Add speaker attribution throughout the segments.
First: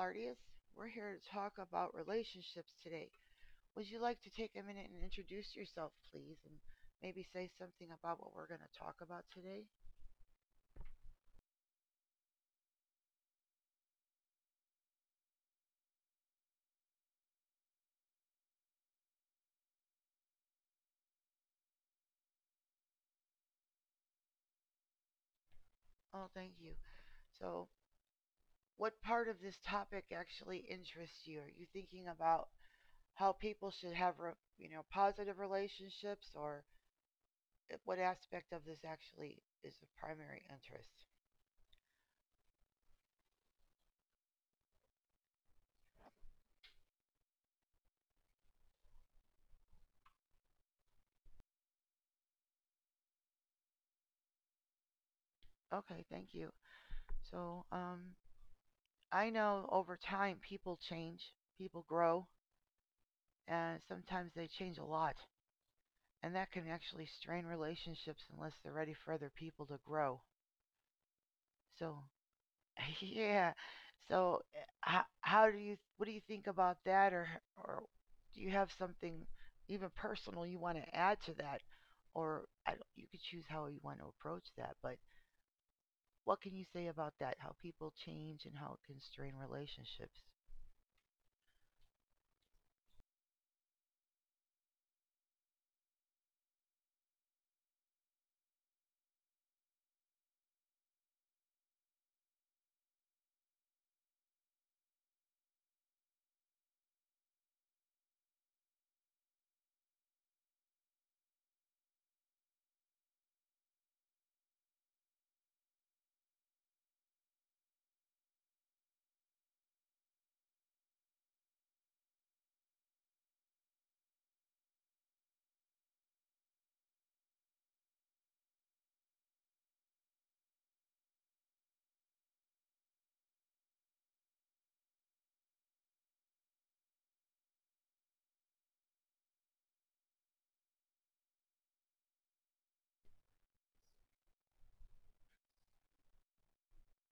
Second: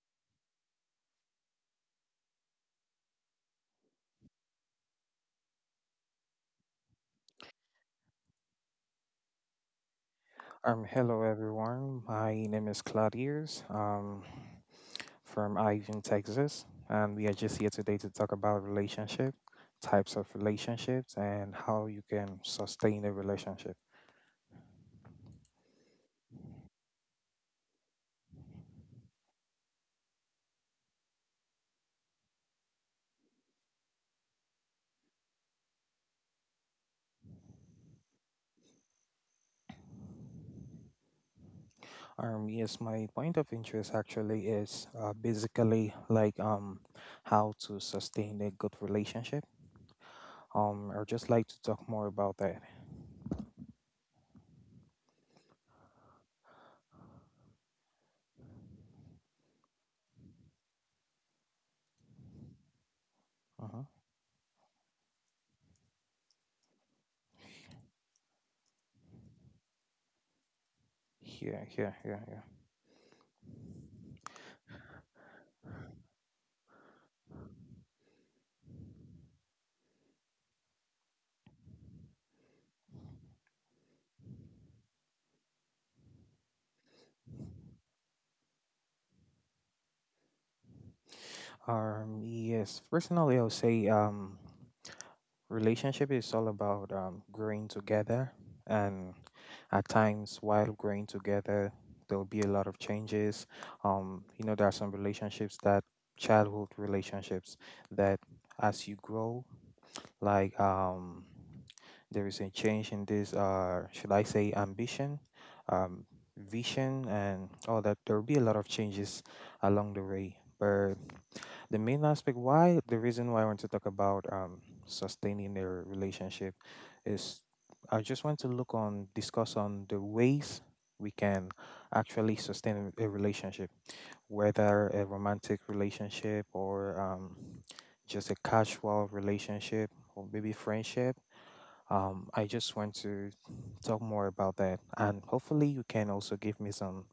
Speaker 1: Claudius. We're here to talk about relationships today. Would you like to take a minute and introduce yourself, please, and maybe say something about what we're going to talk about today?
Speaker 2: Hello everyone. My name is Claudius. From Ivan, Texas, and we are just here today to talk about relationship, types of relationships, and how you can sustain a relationship.
Speaker 1: Oh, thank you. So, what part of this topic actually interests you? Are you thinking about how people should have positive relationships, or what aspect of this actually is of primary interest?
Speaker 2: Yes, my point of interest actually is basically like how to sustain a good relationship. I'd just like to talk more about that.
Speaker 1: Okay, thank you. So, I know over time people change, people grow, and
Speaker 2: Uh-huh.
Speaker 1: sometimes they change a lot. And that can actually strain relationships unless they're ready for other people to grow.
Speaker 2: Yeah, yeah,
Speaker 1: So,
Speaker 2: yeah, yeah.
Speaker 1: yeah. So, what do you think about that? Or do you have something even personal you want to add to that? Or I, don't- You could choose how you want to approach that. But what can you say about that? How people change and how it can strain relationships?
Speaker 2: Yes. Personally, I'll say. Relationship is all about growing together, and at times while growing together, there'll be a lot of changes. There are some relationships that childhood relationships that as you grow, like um, there is a change in this, should I say, ambition, um, vision, and all that. There will be a lot of changes along the way, but the main aspect why the reason why I want to talk about sustaining their relationship is I just want to look on discuss on the ways we can actually sustain a relationship, whether a romantic relationship or just a casual relationship or maybe friendship. I just want to talk more about that, and hopefully you can also give me some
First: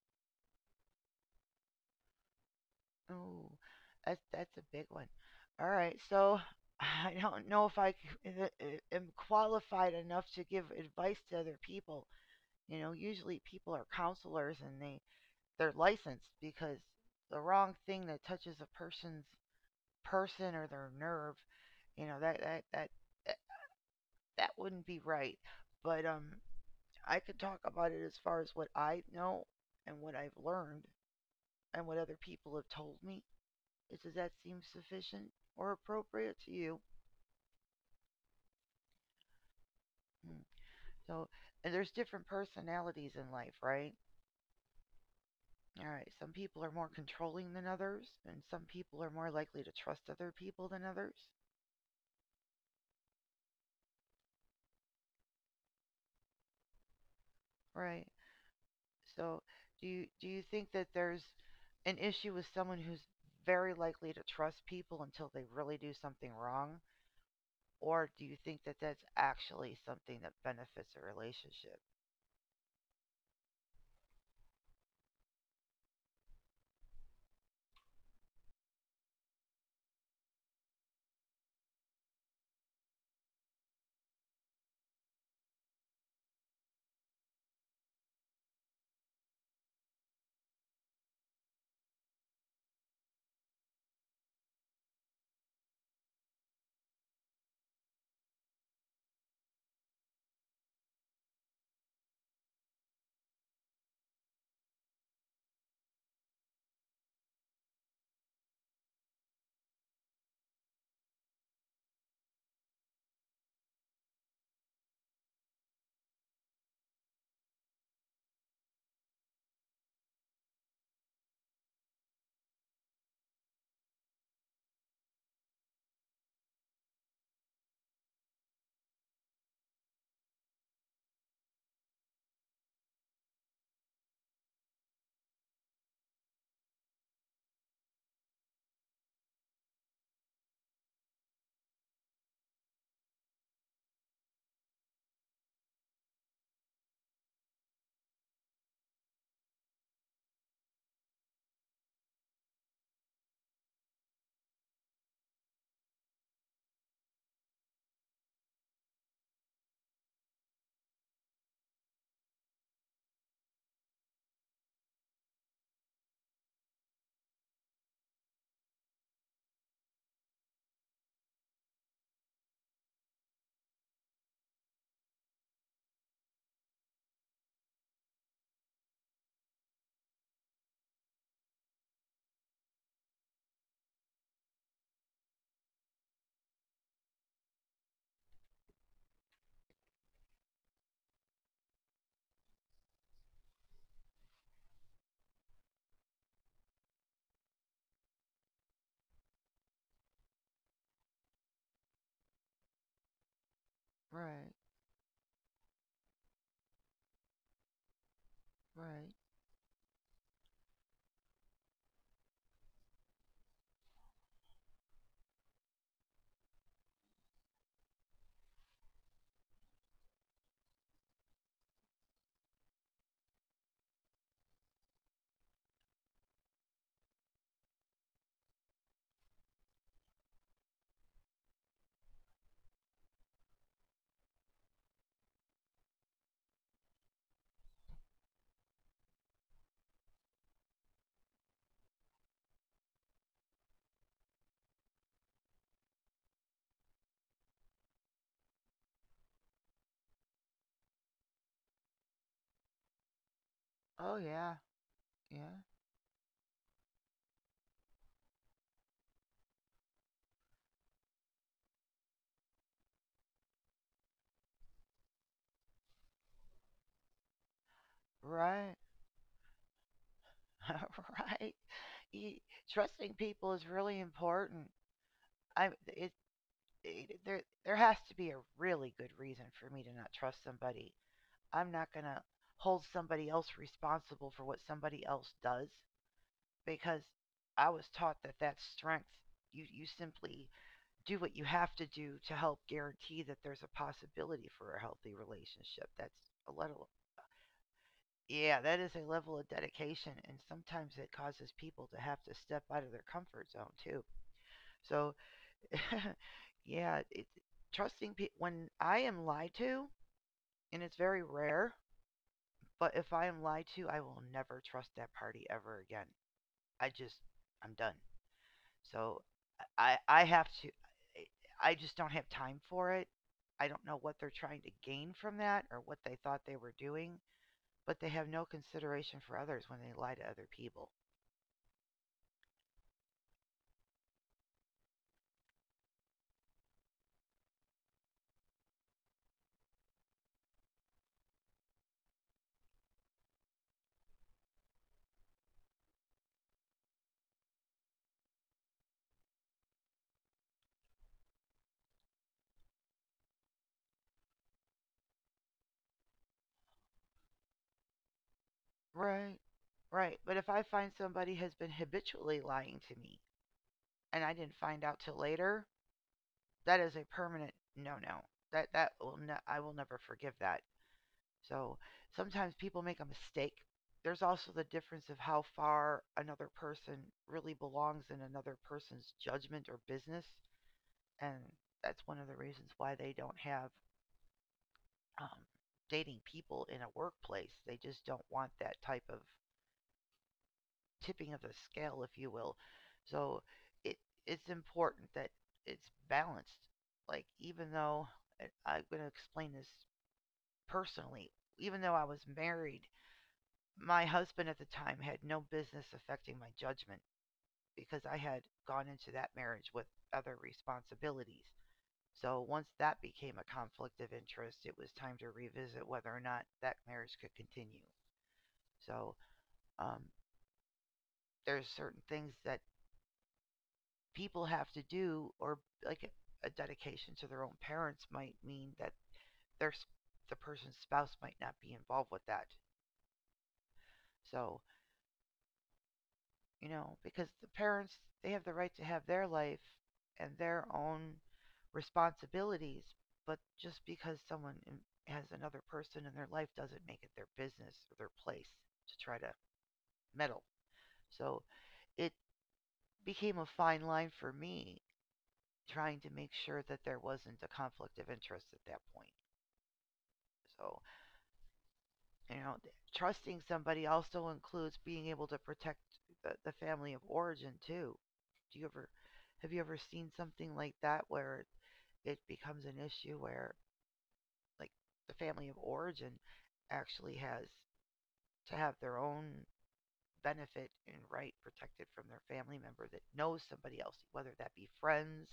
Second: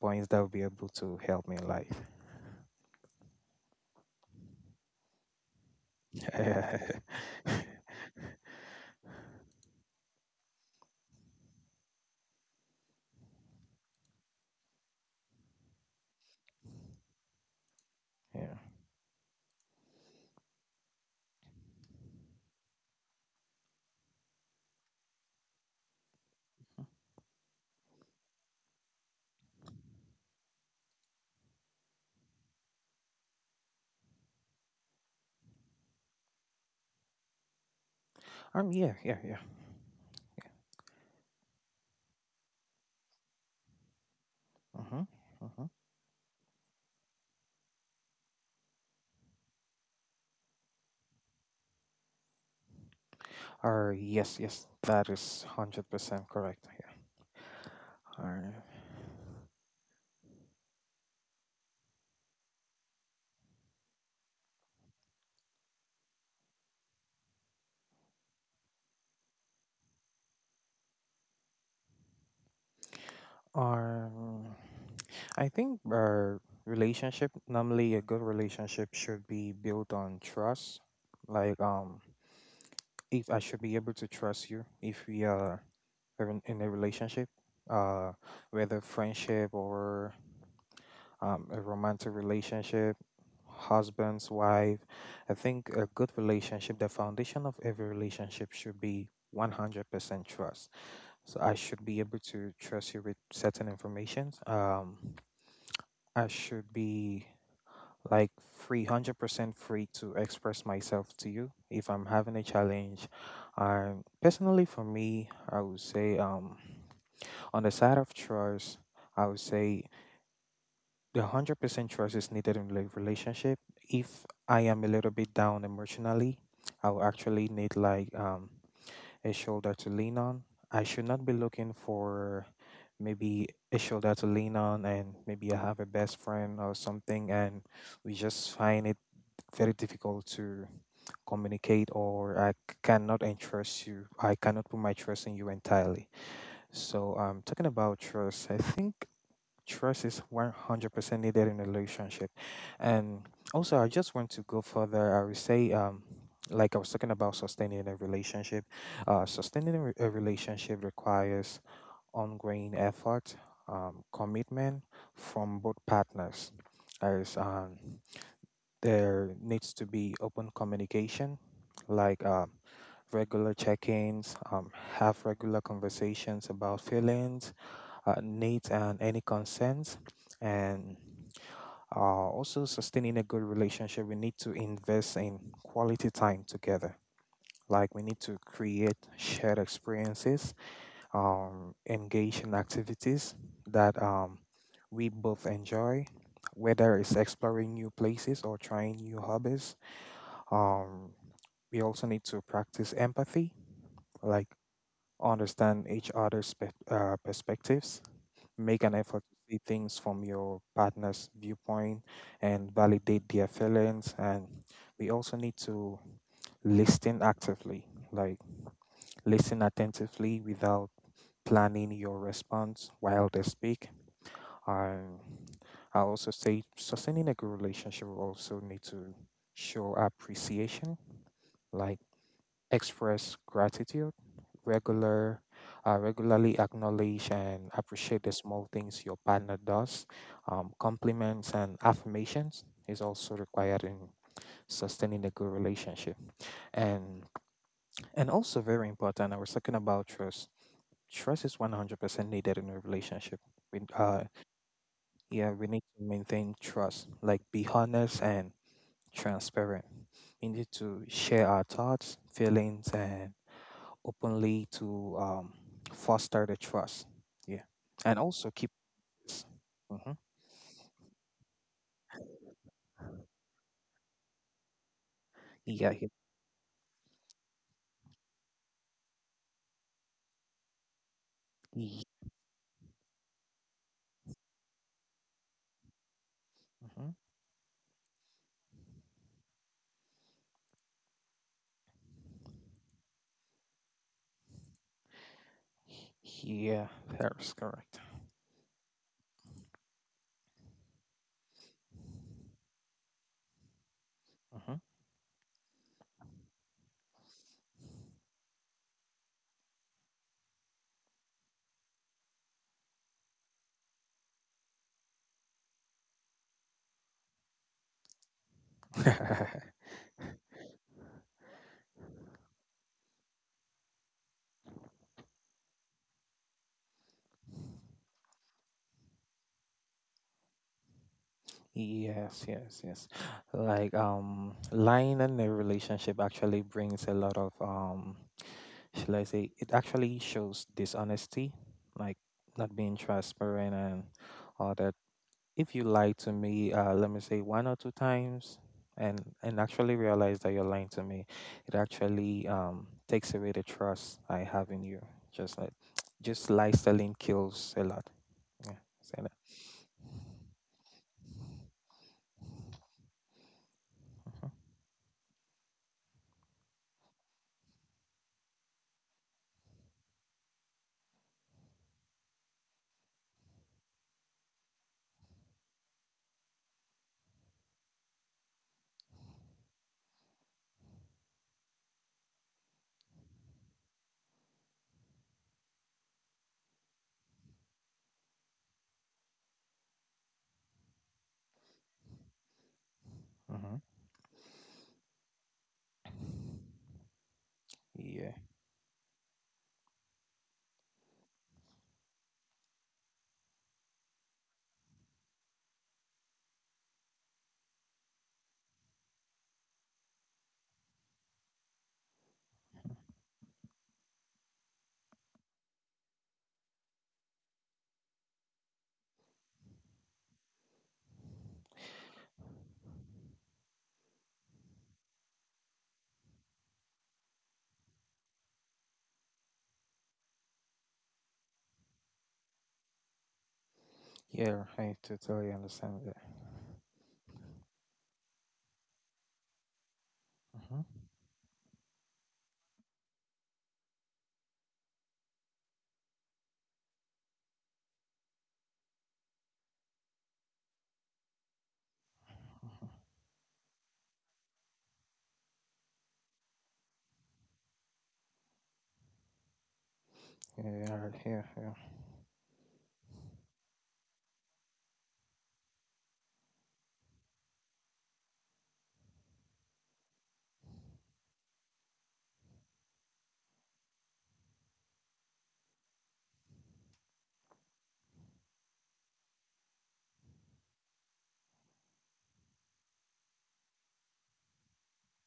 Speaker 2: points that will be able to help me in life.
Speaker 1: Oh, that's a big one. All right, so
Speaker 2: Yeah.
Speaker 1: I don't know if I am qualified enough to give advice to other people. You know, usually people are counselors and they're licensed because the wrong thing that touches a person's person or their nerve, you know, that that that that, that wouldn't be right. But I could talk about it as far as what I know and what I've learned and what other people have told me. Does that seem sufficient or appropriate to you?
Speaker 2: Yeah. Yeah. Yeah.
Speaker 1: Mm. So, and there's different personalities in life, right?
Speaker 2: Mm-hmm. Mm-hmm.
Speaker 1: All right. Some people are more controlling than others, and some people are more likely to trust other people than others,
Speaker 2: Or yes, yes, that is 100% correct. Yeah.
Speaker 1: right?
Speaker 2: Or,
Speaker 1: So, do you think that there's an issue with someone who's very likely to trust people until they really do something wrong, or do you think that that's actually something that benefits a relationship?
Speaker 2: or mm, I think our relationship, normally a good relationship should be built on trust. Like if I should be able to trust you if we are in a relationship, uh, whether friendship or a romantic relationship, husband's wife. I think a good relationship, the foundation of every relationship should be 100% trust. So I should be able to trust you with certain information. I should be like free, 100% free to express myself to you if I'm having a challenge. Personally, for me, I would say on the side of trust, I would say the 100% trust is needed in a relationship. If I am a little bit down emotionally, I'll actually need like a shoulder to lean on. I should not be looking for maybe a shoulder to lean on, and maybe I have a best friend or something and we just find it very difficult to communicate, or I cannot entrust you. I cannot put my trust in you entirely. So talking about trust, I think trust is 100% needed in a relationship. And also, I just want to go further. I would say, like I was talking about sustaining a relationship, sustaining a relationship requires ongoing effort, commitment from both partners. As there needs to be open communication, like regular check ins, have regular conversations about feelings, needs and any concerns. And uh, also sustaining a good relationship, we need to invest in quality time together. Like we need to create shared experiences, engage in activities that we both enjoy, whether it's exploring new places or trying new hobbies. Um, we also need to practice empathy, like
Speaker 1: Right.
Speaker 2: understand each other's perspectives, make an
Speaker 1: Right.
Speaker 2: effort to see things from your partner's viewpoint, and validate their feelings, and we also need to listen actively, like listen attentively without planning your response while they speak. um, I also say sustaining a good relationship will also need to show appreciation, like express gratitude, regular, regularly acknowledge and appreciate the small things your partner does. Compliments and affirmations is also required in sustaining a good relationship. And and also very important, I was talking about trust. Trust is 100% needed in a relationship. We,
Speaker 1: Oh
Speaker 2: uh,
Speaker 1: yeah.
Speaker 2: yeah,
Speaker 1: Yeah.
Speaker 2: we need to maintain trust, like be honest and transparent. We need to share our thoughts, feelings, and openly to foster the trust. Yeah, and also keep.
Speaker 1: Right.
Speaker 2: Mm-hmm.
Speaker 1: Right. Y- Trusting people is really important. I
Speaker 2: Yeah,
Speaker 1: it, it there has to be a really good reason for me to not trust somebody. I'm not
Speaker 2: he,
Speaker 1: going to hold somebody else responsible for what somebody else does because
Speaker 2: mhm.
Speaker 1: I was taught that that's strength. You simply do what you have to do to help guarantee that there's a possibility for a healthy relationship. That's let alone.
Speaker 2: Yeah, that is correct.
Speaker 1: Yeah, that is a level of dedication, and sometimes it causes people to have to step out of their comfort zone too.
Speaker 2: Mhm.
Speaker 1: So, yeah, when I am lied to, and it's very rare, but if I am lied to, I will never trust that party ever again. I just, I'm done. So, I I have to, I just don't have time for it. I don't know what they're trying to gain from that or what they thought they were doing, but they have no consideration for others when they lie to other people.
Speaker 2: Yes, yes, yes. Like lying in a relationship actually brings a lot of shall I say? It actually shows dishonesty, like not being transparent and all. If you lie to me, let me say one or two times, and actually realize that you're lying to me, it actually takes away the trust I have in you. Just like, just lie selling kills a lot. Yeah, say that.
Speaker 1: Right. Right. But if I find somebody has been habitually lying to me and I
Speaker 2: Mm-hmm.
Speaker 1: didn't find out till later, that is a permanent no no. I will never forgive that. So sometimes people make a mistake. There's also the difference of how far another person really belongs in another person's judgment or business, and that's one of the reasons why they don't have um, dating people in a workplace. They just don't want that type of tipping of the scale, if you will. So
Speaker 2: Mm-hmm.
Speaker 1: it it's important that it's balanced. Like even though
Speaker 2: Yeah,
Speaker 1: I'm going to explain this personally, even though I was married, my husband at the time had no business affecting my judgment because I had gone into that marriage with other responsibilities. So once that became a conflict of interest, it was time to revisit whether or not that marriage could continue. So um, there's certain things that people have to do, or like a dedication to their own parents might mean that their the person's spouse might not be involved with that, so
Speaker 2: yeah, I totally understand that.
Speaker 1: because the parents, they have the right to have their life and their
Speaker 2: Mm-hmm.
Speaker 1: own responsibilities, but just because someone has another person in their life doesn't make it their business or their place to try to meddle, so it became a fine line for me trying to make sure that there wasn't a conflict of interest at that point.
Speaker 2: Yeah,
Speaker 1: So,
Speaker 2: yeah, yeah, yeah.
Speaker 1: you know, trusting somebody also includes being able to protect the family of origin too. Do you ever Have you ever seen something like that where it becomes an issue where, like, the family of origin actually has to have their own benefit and right protected from their family member that knows somebody else, whether that be friends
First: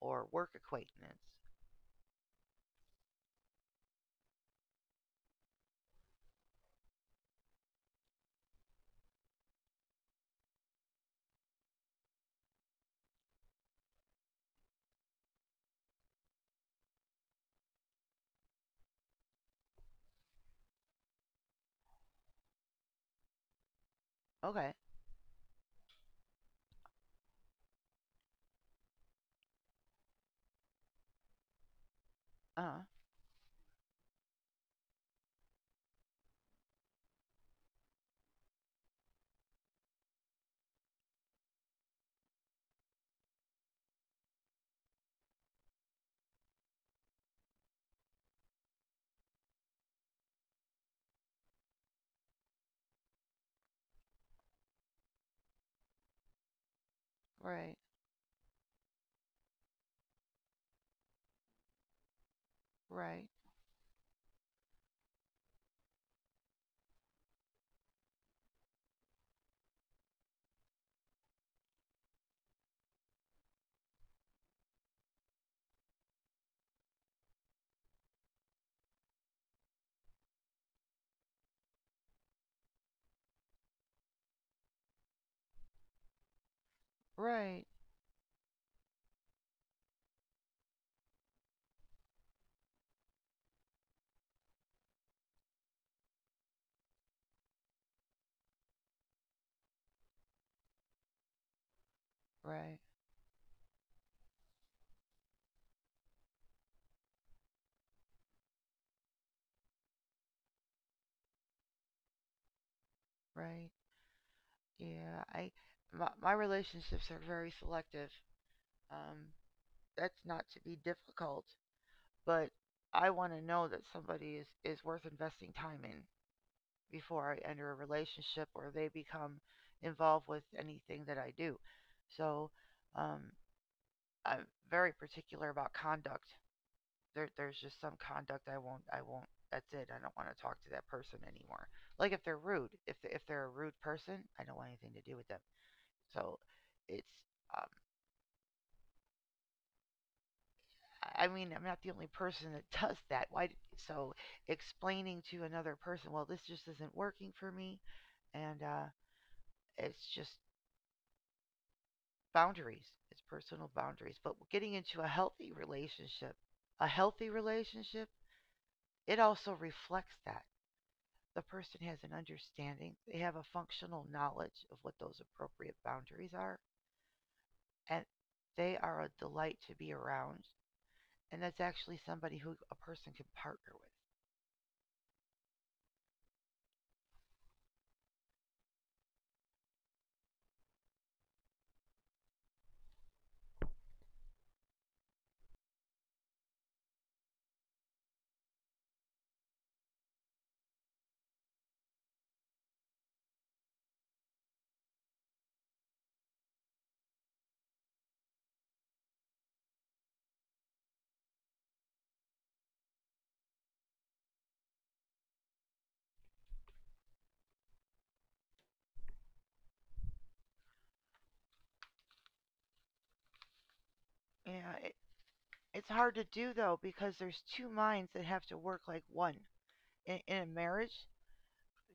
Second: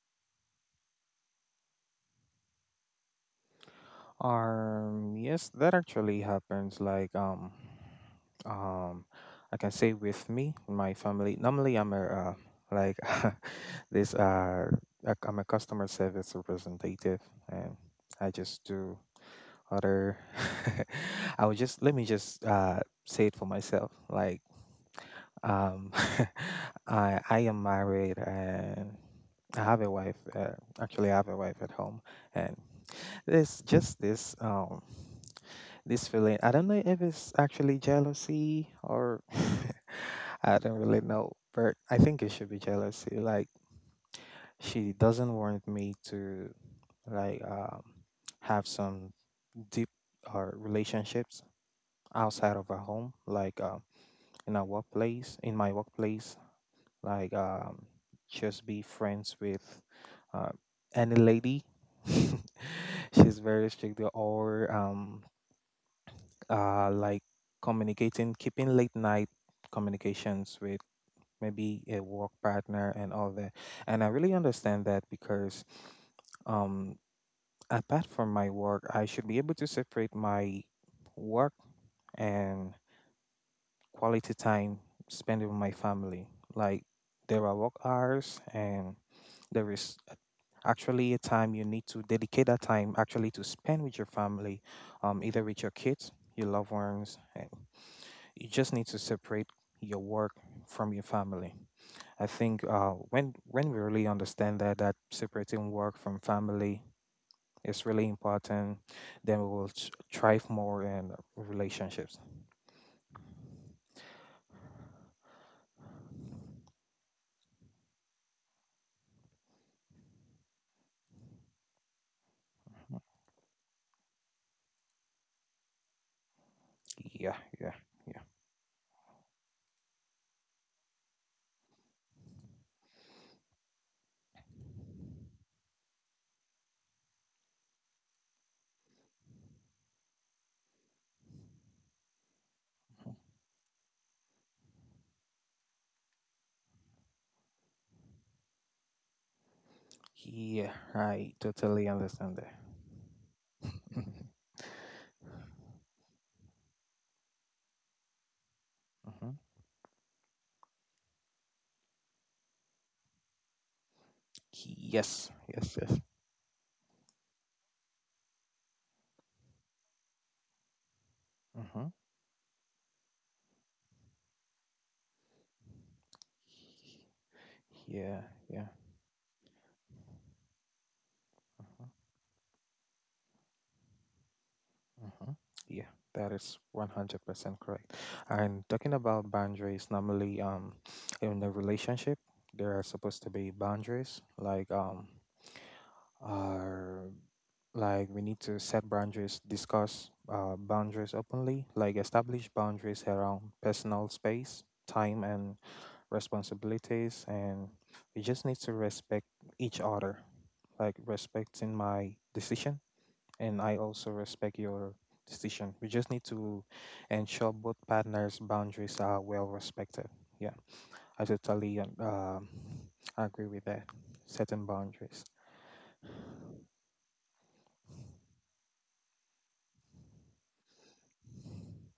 Speaker 1: or work acquaintance?
Speaker 2: Yes, that actually happens. Like, um, I can say with me, my family. Normally, I'm a like this. I'm a customer service representative, and I just do other. I would just let me just say it for myself. Like,
Speaker 1: Okay.
Speaker 2: um, I am married and I have a wife. Actually, I have a wife at home, and
Speaker 1: Uh,
Speaker 2: there's just this feeling. I don't know if it's actually jealousy or I don't really know, but I think it should be jealousy. Like she doesn't want me to like have some deep or relationships outside of our home, like in our workplace, in my workplace, like
Speaker 1: right,
Speaker 2: just be friends with uh, any lady.
Speaker 1: right,
Speaker 2: She's very strict or like communicating, keeping late night communications with maybe a work partner and all that. And I really understand that because um, apart from my work, I should be able to separate my work and quality time spent with my family. Like there are
Speaker 1: right,
Speaker 2: work hours, and There is a- actually a time you need to dedicate that time actually to spend with your family, either with your kids, your loved ones. And you just need to separate your work from your family. I think
Speaker 1: right,
Speaker 2: when we really understand that separating work from family is really important, then we will thrive more in relationships.
Speaker 1: right. Yeah, my relationships are very selective. Um, that's not to be difficult, but I want to know that somebody is worth investing time in before
Speaker 2: Yeah,
Speaker 1: I enter
Speaker 2: yeah,
Speaker 1: a
Speaker 2: yeah,
Speaker 1: relationship or they become involved with anything that I do. So, um, I'm very particular about conduct. There's just some conduct I won't. That's it. I don't want to talk to that person anymore. Like if they're rude, if they're a rude person, I don't want anything to do with them. So, it's
Speaker 2: yeah.
Speaker 1: I
Speaker 2: I
Speaker 1: mean, I'm not
Speaker 2: totally
Speaker 1: the only
Speaker 2: understand
Speaker 1: person
Speaker 2: that.
Speaker 1: that does that. Why? So explaining to another person, well, this just isn't working for me, and
Speaker 2: Mhm.
Speaker 1: it's just boundaries. It's personal boundaries. But getting into a
Speaker 2: Yes,
Speaker 1: healthy
Speaker 2: yes, yes.
Speaker 1: relationship, a healthy relationship, it also reflects that the person
Speaker 2: Mm-hmm.
Speaker 1: has an understanding. They have a functional knowledge of what those appropriate boundaries are, and
Speaker 2: Yeah, yeah.
Speaker 1: they are a delight to be around. And that's
Speaker 2: Uh-huh,
Speaker 1: actually somebody who a person can partner
Speaker 2: uh-huh. Yeah, that is 100% correct. And talking about boundaries, normally in the relationship, there are supposed to be boundaries, like are like we need to set boundaries, discuss boundaries openly, like establish boundaries around personal space, time and responsibilities, and we just need to respect each other. Like respecting my decision, and I also respect your decision. We just need to ensure both partners' boundaries are well respected. Yeah, I totally agree with that.
Speaker 1: with.
Speaker 2: Setting
Speaker 1: Yeah,
Speaker 2: boundaries.
Speaker 1: it's hard to do though because there's two minds that have to work like one. In a marriage,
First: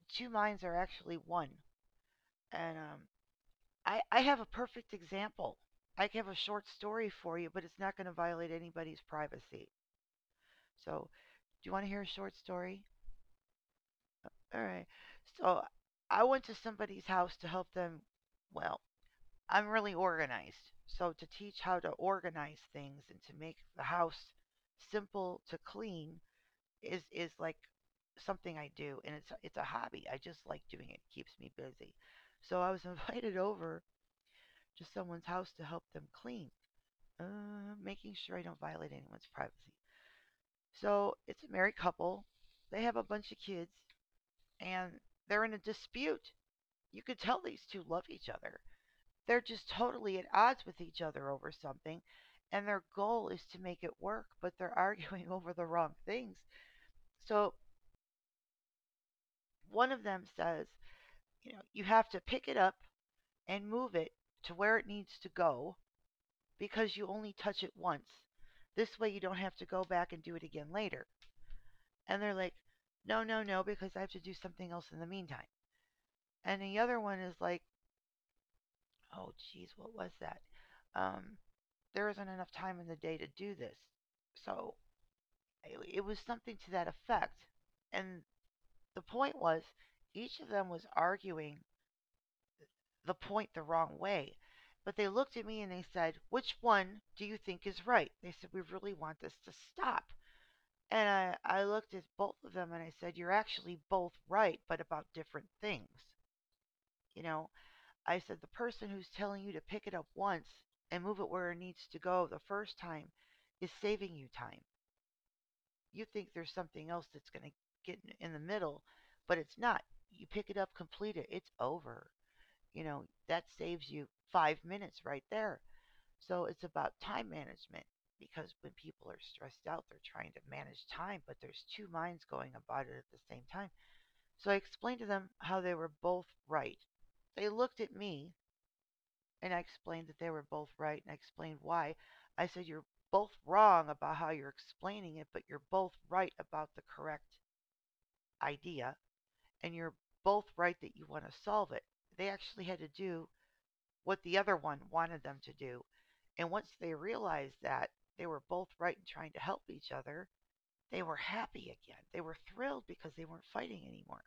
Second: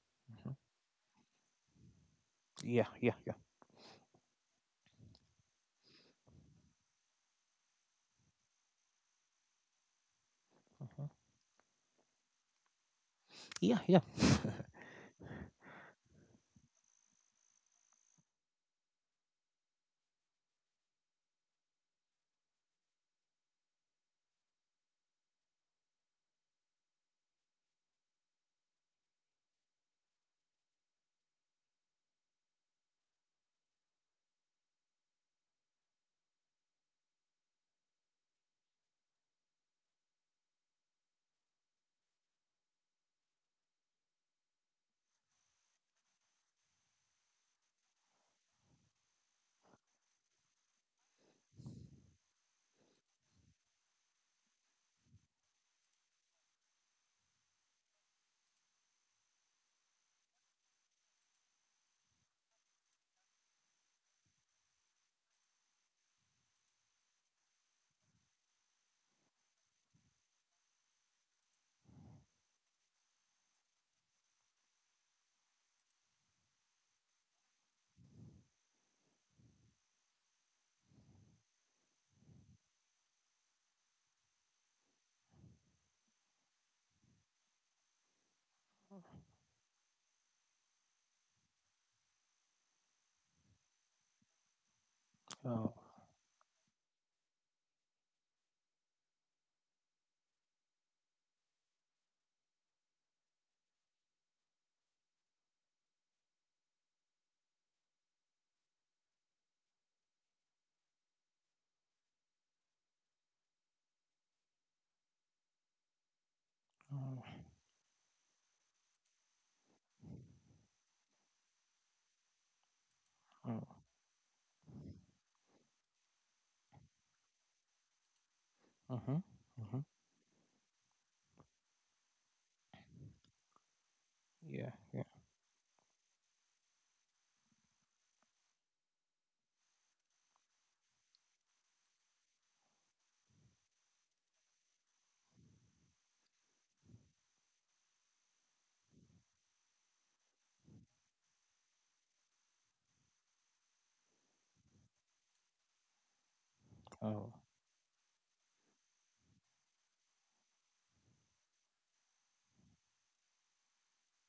Speaker 1: two
Speaker 2: Hmm.
Speaker 1: minds are actually one. And
Speaker 2: Yeah, yeah, yeah.
Speaker 1: I have a perfect example. I can have a short story for you, but it's not going to violate anybody's privacy.
Speaker 2: Hmm.
Speaker 1: So, do you want to hear a short story?
Speaker 2: Yeah, yeah.
Speaker 1: All right. So, I went to somebody's house to help them. Well, I'm really organized. So, to teach how to organize things and to make the house simple to clean, is like something I do, and it's a hobby. I just like doing it. It keeps me busy. So I was invited over to someone's house to help them clean, uh, making sure I don't violate anyone's privacy. So it's a married couple. They have a bunch of kids, and they're in a dispute. You could tell these two love each other. They're just totally at odds with each other over something, and their goal is to make it work, but they're arguing over the wrong things. So one of them says, "You know you have to pick it up and move it to where it needs to go because you only touch it once. This way you don't have to go back and do it again later." And they're like, "No, no, no, because I have to do something else in the meantime." And the other one is like, "Oh geez, what was that? um, there isn't enough time in the day to do this." So it was something to that effect, and the point was, each of them was arguing the point the wrong way. But they looked at me and
Speaker 2: Oh,
Speaker 1: they said, "Which one do you think is right?" They said, "We really want this to stop." And I looked at both of them and I said, "You're actually both right, but about different things." You know, I said, "The person who's telling you to pick it up once and move it where it needs to go the first time is saving you time. You think there's something else
Speaker 2: oh,
Speaker 1: that's going to get in the middle, but it's not. You pick it up, complete it, it's over. You know, that
Speaker 2: oh,
Speaker 1: saves you 5 minutes right there." So it's about time management, because when people are
Speaker 2: uh-huh,
Speaker 1: stressed
Speaker 2: uh-huh.
Speaker 1: out, they're trying to manage time, but there's two minds going about it at the same time. So I
Speaker 2: Yeah,
Speaker 1: explained
Speaker 2: yeah.
Speaker 1: to them how they were both right. They looked at me, and I explained that they were both right and I explained why. I said, "You're both wrong about how you're explaining it, but you're both right about the correct idea, and you're both right that you want to solve it." They actually had to do what the other one wanted them to do. And once they
Speaker 2: Oh,
Speaker 1: realized that they were both right in trying to help each other, they were happy again. They were thrilled because they weren't fighting anymore.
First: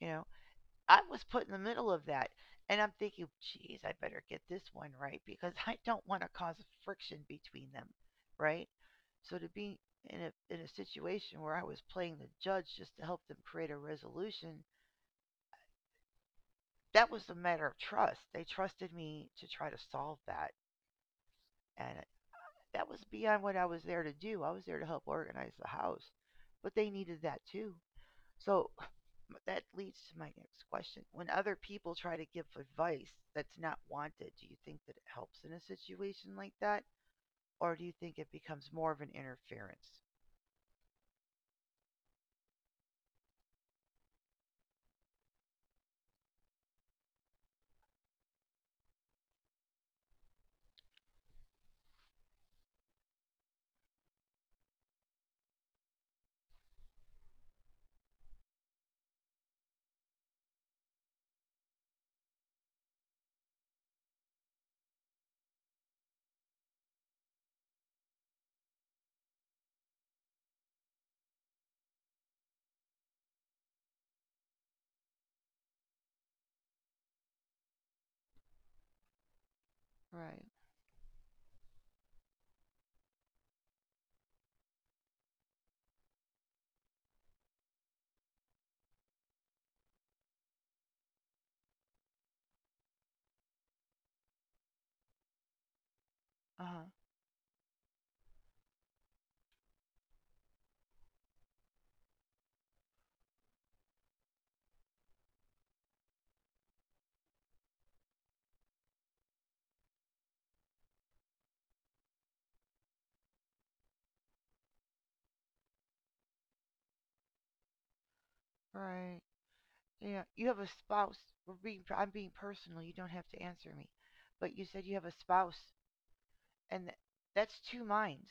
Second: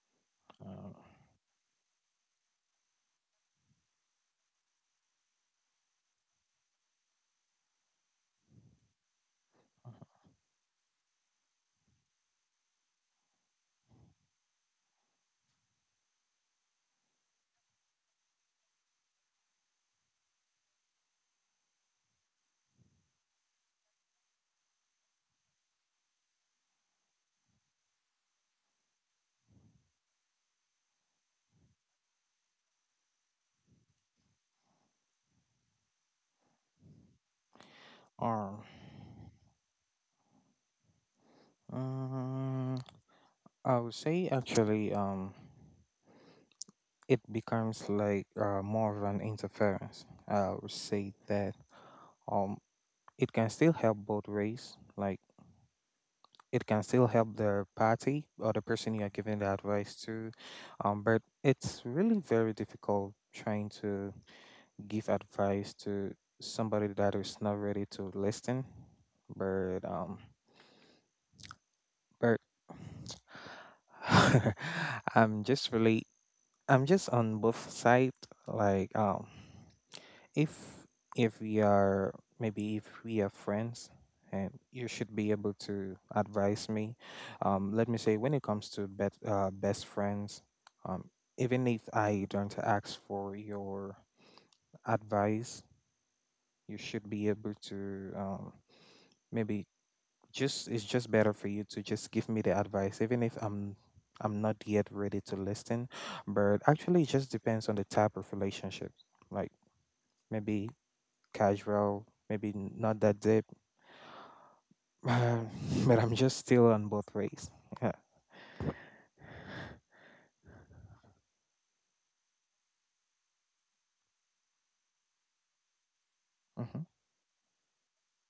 Speaker 1: You know,
Speaker 2: oh,
Speaker 1: I was put in the middle of that. And I'm thinking, geez, I better get this one right because I don't want to cause friction between them, right? So to be in a situation where I was playing the judge just to help them create a resolution, that was a matter of trust. They trusted me to try to solve that, and that was beyond what I was there to do. I was there to help organize the house, but they needed that too. So that leads to my next question. When other people try to give advice that's not wanted, do you think that it helps in a situation like that? Or do you think it
Speaker 2: uh-huh.
Speaker 1: becomes more of an interference?
Speaker 2: Um, I would say actually. It becomes like more of an interference. I would say that um, it can still help both ways. Like it can still help the party or the person you are giving the advice to, but it's really very difficult trying to give advice to somebody that is not ready to listen. But um, but I'm just really I'm just on both sides. Like.
Speaker 1: Right.
Speaker 2: if if we are, maybe if we are friends, and you should be able to advise me, let me say when it comes to best friends, um, even if I don't ask for your advice,
Speaker 1: Uh
Speaker 2: you
Speaker 1: huh.
Speaker 2: should be able to maybe just it's just better for you to just give me the advice, even if I'm not yet ready to listen. But actually it just depends on the type of relationship, like maybe casual, maybe not that deep, but I'm just still on both ways. Yeah.
Speaker 1: Right. Yeah, you have a spouse. I'm being personal. You don't have to answer me. But you said you have a spouse,
Speaker 2: Mm-hmm.
Speaker 1: and that's two minds,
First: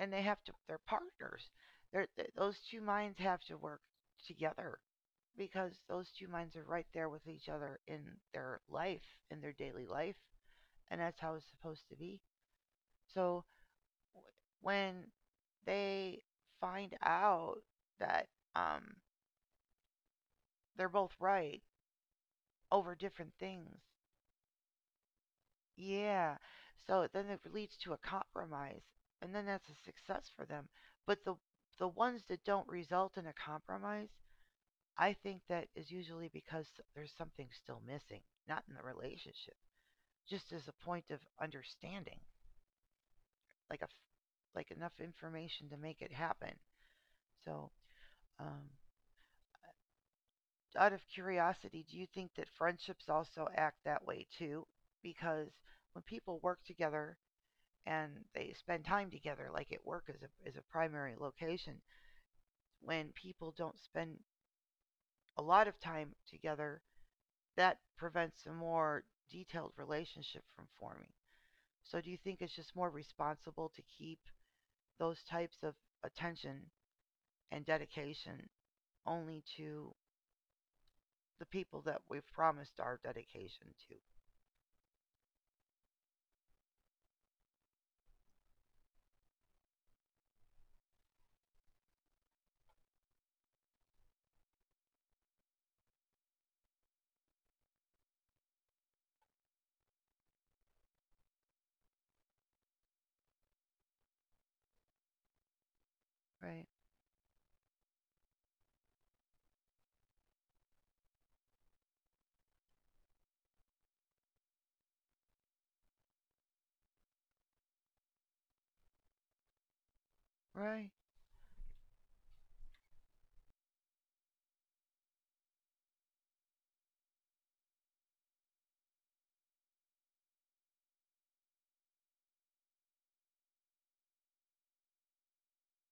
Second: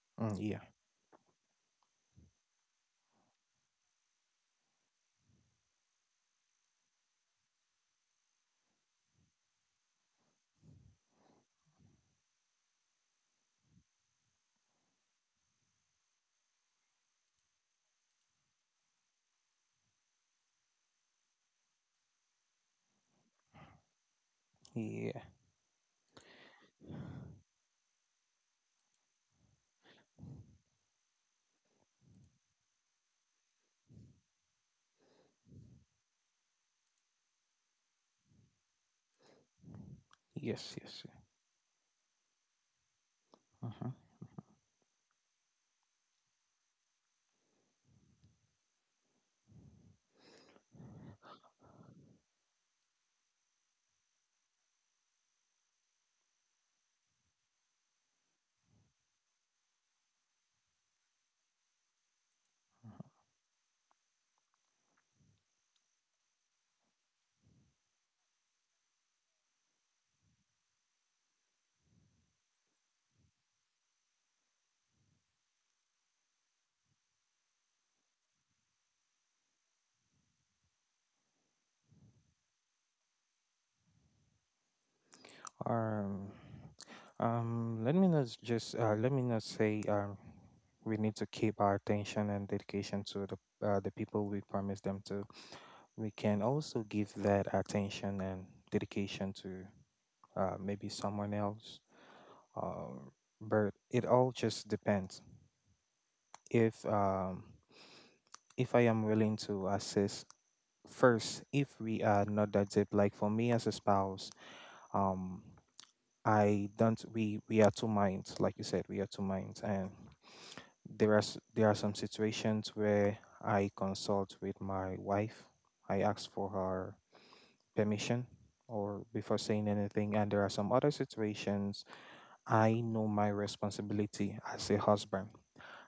Speaker 1: and they
Speaker 2: Mm,
Speaker 1: have to
Speaker 2: yeah.
Speaker 1: they're partners. Those two minds have to work together because those two minds are right there with each other in their life, in their daily life, and that's how it's supposed to be. So w- when they find out that um they're both right over different things,
Speaker 2: Yeah.
Speaker 1: yeah, so then it leads to a compromise and then that's a success for them. But the ones that don't result in a compromise, I think that is usually because there's something still missing, not in the relationship, just as
Speaker 2: Yes.
Speaker 1: a
Speaker 2: Yes.
Speaker 1: point of understanding,
Speaker 2: Yeah.
Speaker 1: like a,
Speaker 2: Mm-hmm.
Speaker 1: like enough information to make it happen. So, um, out of curiosity, do you think that friendships also act that way too? Because when people work together and they spend time together, like at work is a primary location, when people don't spend a lot of time together, that prevents a more detailed relationship from forming. So do you think it's just more responsible to keep those types of attention and dedication only to the people that we've promised our dedication to?
Speaker 2: Um. Let me not just. Let me not say. We need to keep our attention and dedication to the people we promise them to. We can also give that attention and dedication to maybe someone else, uh, but it all just depends,
Speaker 1: Right.
Speaker 2: if um if I am willing to assist first, if we are not that deep, like for me as a spouse, um I don't, we are two minds, like you said, we are two minds, and
Speaker 1: Right.
Speaker 2: there are some situations where I consult with my wife, I ask for her permission or before saying anything, and there are some other situations I know my responsibility as a husband.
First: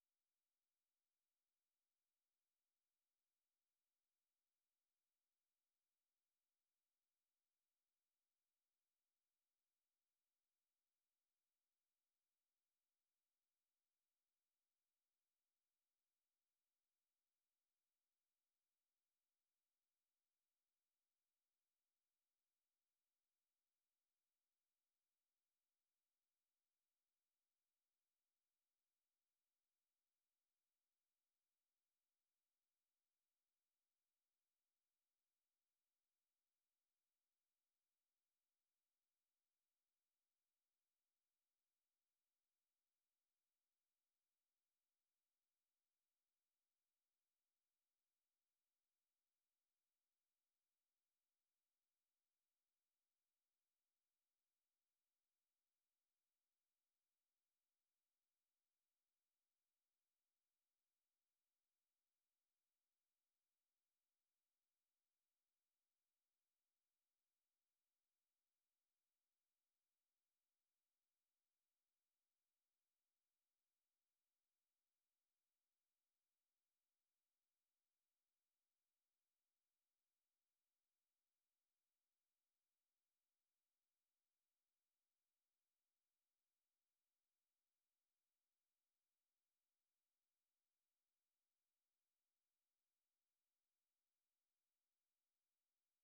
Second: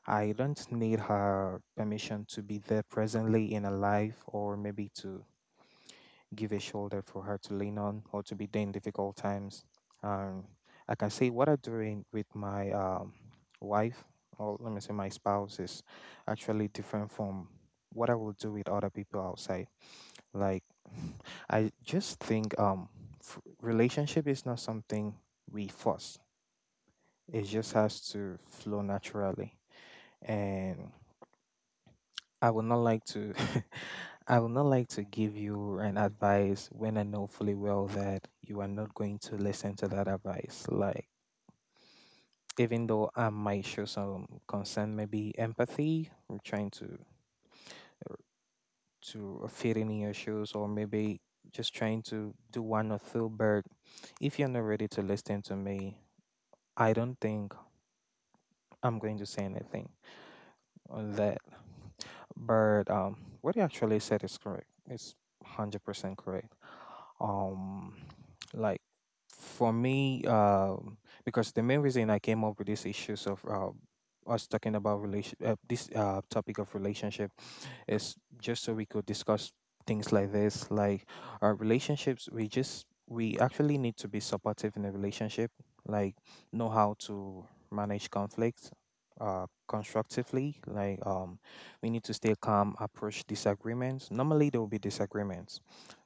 Speaker 2: I don't need her permission to be there presently in her life, or maybe to give a shoulder for her to lean on or to be there in difficult times. Um, like I can say what I'm doing with my wife, or let me say my spouse, is actually different from what I will do with other people outside. Like, I just think relationship is not something we force. It just has to flow naturally. And I would not like to I would not like to give you an advice when I know fully well that you are not going to listen to that advice. Like, even though I might show some concern, maybe empathy, I'm trying to fit in your shoes, or maybe just trying to do one or two, but if you're not ready to listen to me, I don't think I'm going to say anything on that. But what you actually said is correct. It's 100% correct. um like, for me, because the main reason I came up with these issues of us talking about relation this topic of relationship is just so we could discuss things like this. Like, our relationships, we actually need to be supportive in a relationship, like know how to manage conflict constructively. Like, we need to stay calm, approach disagreements. Normally there will be disagreements.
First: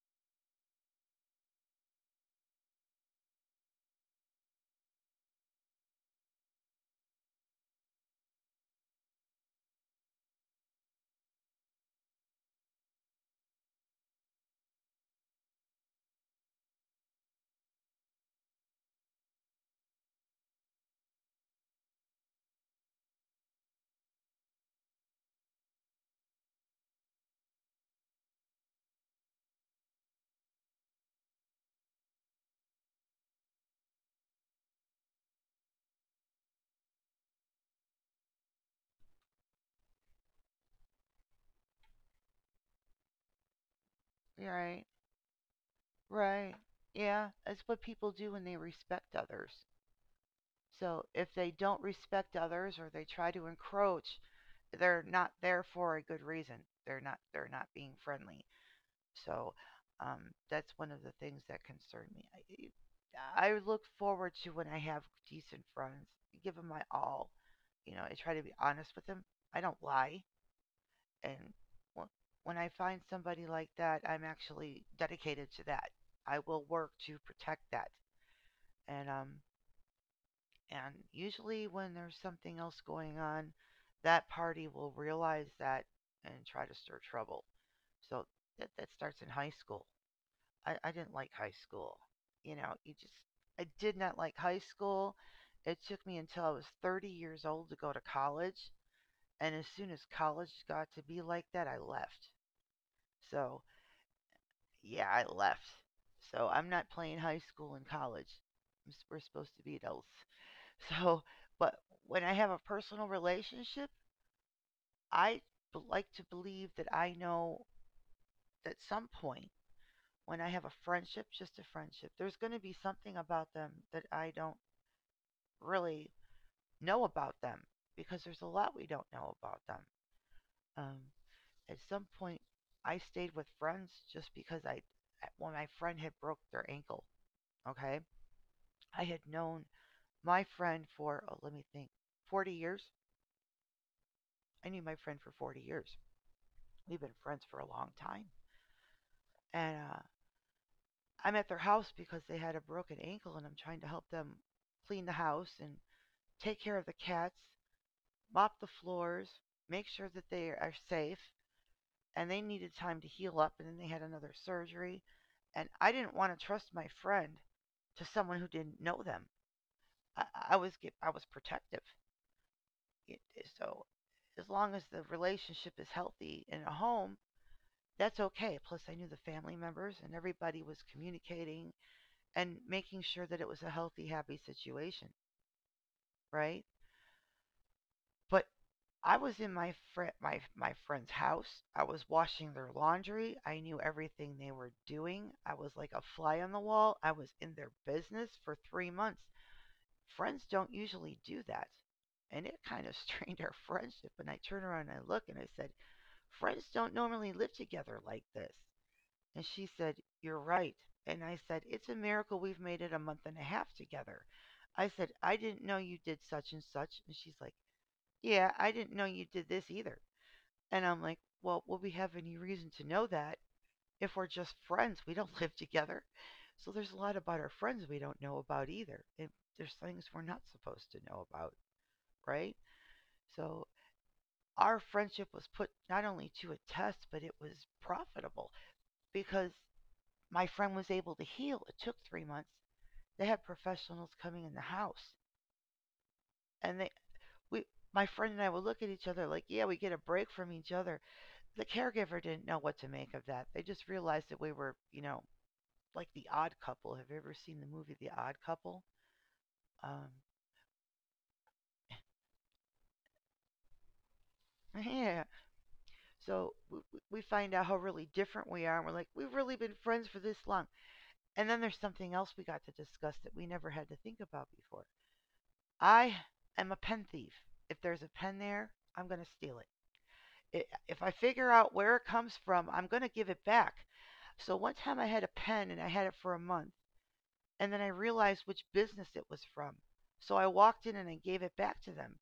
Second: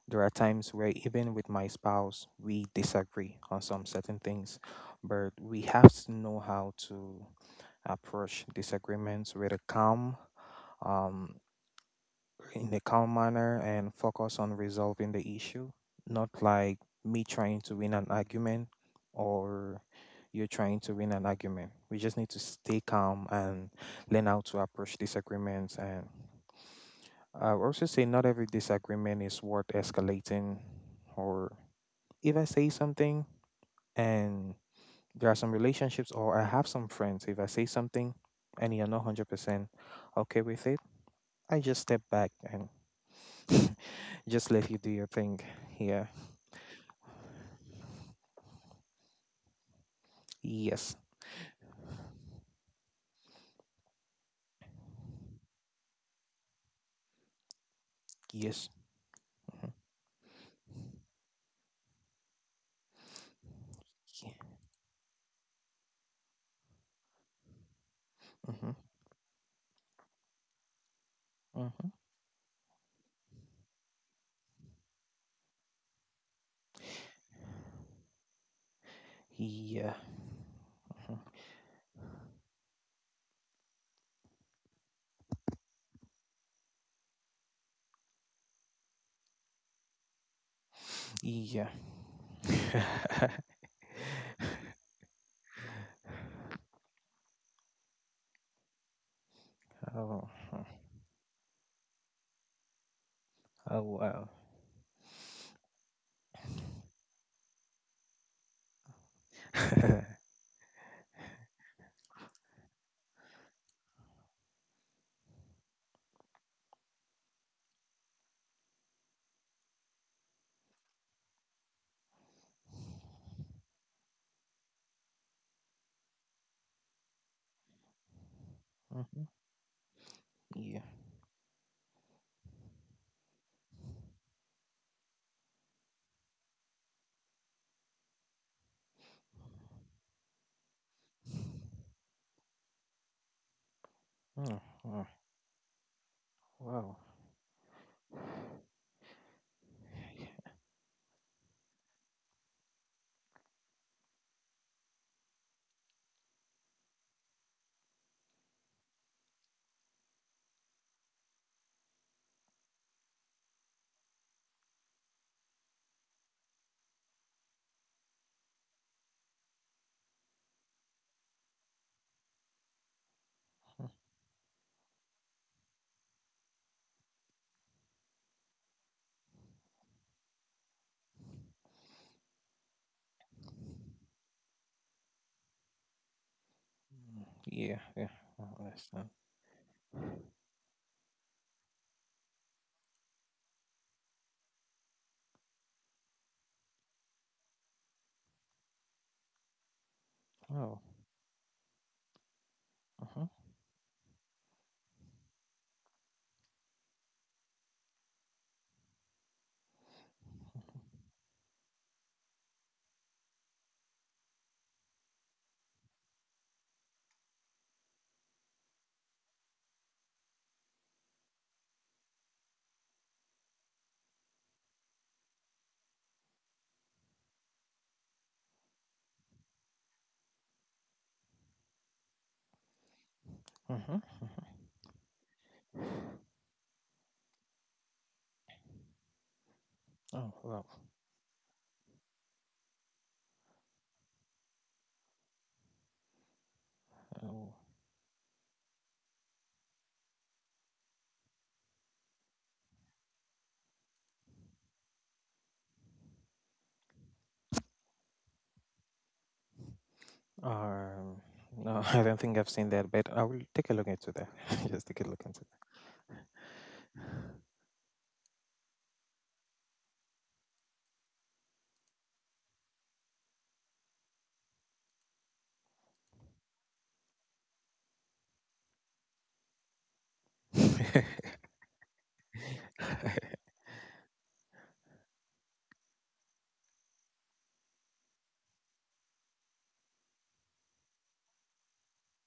Speaker 2: There are times where, even with my spouse, we disagree on some certain things, but we have to know how to approach disagreements with um, in a calm manner and focus on resolving the issue, not like me trying to win an argument, or you're trying to win an argument. We just need to stay calm and learn how to approach disagreements. And I would also say, not every disagreement is worth escalating. Or if I say something, and there are some relationships, or I have some friends, if I say something and you're not 100% okay with it, I just step back and just let you
Speaker 1: Right.
Speaker 2: do your thing. Here,
Speaker 1: Right. Yeah, that's what people do when they respect others.
Speaker 2: yes.
Speaker 1: So if they don't respect others or they try to encroach, they're not there for a good reason. They're not being friendly.
Speaker 2: Yes.
Speaker 1: So um, that's one of the things that concern me. I look forward to when I have decent friends, give them my all. You know, I try to be
Speaker 2: Mhm.
Speaker 1: honest with them. I don't lie. And when I find somebody like that, I'm actually dedicated to that. I will work to protect that. And um,
Speaker 2: Yeah.
Speaker 1: and
Speaker 2: Mm-hmm. Mm-hmm.
Speaker 1: usually when there's something else going on, that party will realize that and try to stir trouble. So that starts in high school. I didn't like high
Speaker 2: Yeah.
Speaker 1: school. You
Speaker 2: Mhm.
Speaker 1: know, you just
Speaker 2: Yeah.
Speaker 1: I did not like high school. It took me until I was 30 years old to go to college, and as soon as
Speaker 2: Oh.
Speaker 1: college
Speaker 2: Mhm.
Speaker 1: got to be like that, I left. So,
Speaker 2: Oh, wow.
Speaker 1: yeah, I left. So, I'm not playing high school and college. We're supposed to be
Speaker 2: Hmm.
Speaker 1: adults. So, but when I have a personal relationship, I like to believe that I know at some point, when I have a friendship, just a friendship, there's going to be something about them that I don't really know about them, because there's a lot we don't know about them.
Speaker 2: Yeah.
Speaker 1: Um, at some point, I stayed with friends just because when my friend had broke their ankle, okay, I had known my friend for, oh, let me think, 40 years.
Speaker 2: Mm,
Speaker 1: I knew my
Speaker 2: mm.
Speaker 1: friend for 40 years. We've
Speaker 2: Wow.
Speaker 1: been friends for a long time, and
Speaker 2: Yeah.
Speaker 1: I'm at their house because they had a broken ankle, and I'm trying to help them clean the house and take care of the cats, mop the floors, make sure that they are safe, and they needed time to heal up and then they had another surgery and I didn't want to trust my friend to someone who didn't know them. I, I was I was protective. It, so as long as the relationship is healthy in a home, that's okay. Plus I knew the family members and everybody was communicating and making sure that it was a healthy happy situation, right?
Speaker 2: Yeah. Yeah.
Speaker 1: But
Speaker 2: Oh, that's not-
Speaker 1: I was in my friend's house. I was washing their laundry. I knew everything they were doing. I was like a fly on the wall. I was in their business for 3 months. Friends don't
Speaker 2: oh.
Speaker 1: usually do that. And it kind of
Speaker 2: Mhm,
Speaker 1: strained our friendship and I turned around and I look and I said, "Friends don't normally live together like this." And she said, "You're right." And I said, "It's a miracle we've made it a month and a half together." I said, "I didn't know you did such and such." And she's like, "Yeah, I didn't know you did this either." And I'm like, well, will we have any reason to know that if we're just friends? We don't live together. So there's a lot about our friends we don't know about either. And there's things we're not supposed to know about, right? So
Speaker 2: mhm, mhm.
Speaker 1: our friendship was put not only to a test, but it was profitable because
Speaker 2: Oh,
Speaker 1: my
Speaker 2: well.
Speaker 1: friend was able to heal. It took 3 months. They had professionals coming in the house. And
Speaker 2: Oh,
Speaker 1: we, my friend and I would look at each other like, yeah, we get a break from each other. The caregiver didn't know what to make of that. They just realized that we were, you know, like the odd couple. Have you ever seen the movie The Odd Couple? Um,
Speaker 2: um, no, I don't think I've seen that, but I will take a look into that. Just take a look
Speaker 1: yeah.
Speaker 2: into
Speaker 1: So we find out how really different we are, and we're like, we've really been friends for this long. And then there's something else we got to discuss that we never had to think about before. I am a pen thief. If there's a pen there, I'm going to steal it.
Speaker 2: that.
Speaker 1: If I figure out where it comes from, I'm going to give it back. So one time I had a pen and I had it for a month and then I realized which business it was from. So I walked in and I gave it back to them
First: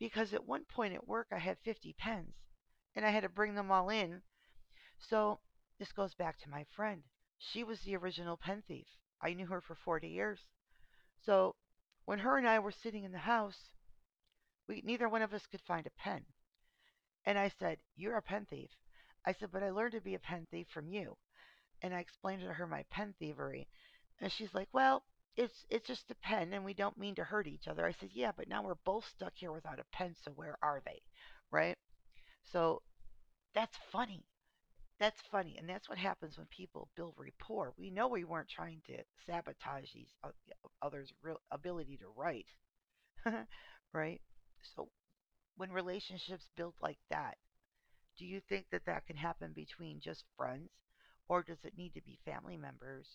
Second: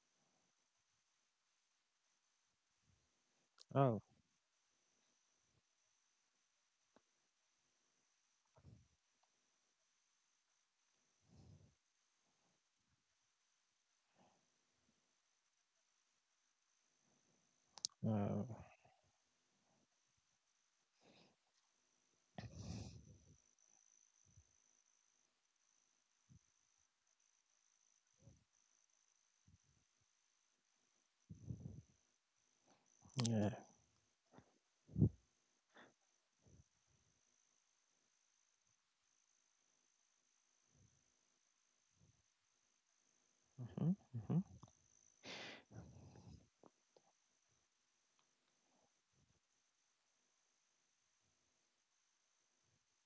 Speaker 1: because at one point at work I had 50 pens and I had to bring them all
Speaker 2: Oh,
Speaker 1: in. So this goes back to my friend. She was the original pen thief. I knew her for 40 years. So when her and I were sitting in the house, we neither one of us could find a pen. And I said, "You're a
Speaker 2: uh,
Speaker 1: pen thief." I said, "But I learned to be a pen thief from you." And I explained to her my pen thievery. And she's like, "Well, it's just a pen and we don't mean to hurt each other." I said, "Yeah, but now we're both stuck here without a pen, so where are they?" Right? So
Speaker 2: yeah.
Speaker 1: that's funny. That's funny, and that's what happens when people build rapport. We know we weren't trying to sabotage others' real ability to write, right?
Speaker 2: Mm-hmm.
Speaker 1: So when relationships build like that, do you think that that can happen between just friends, or does it need to be family members?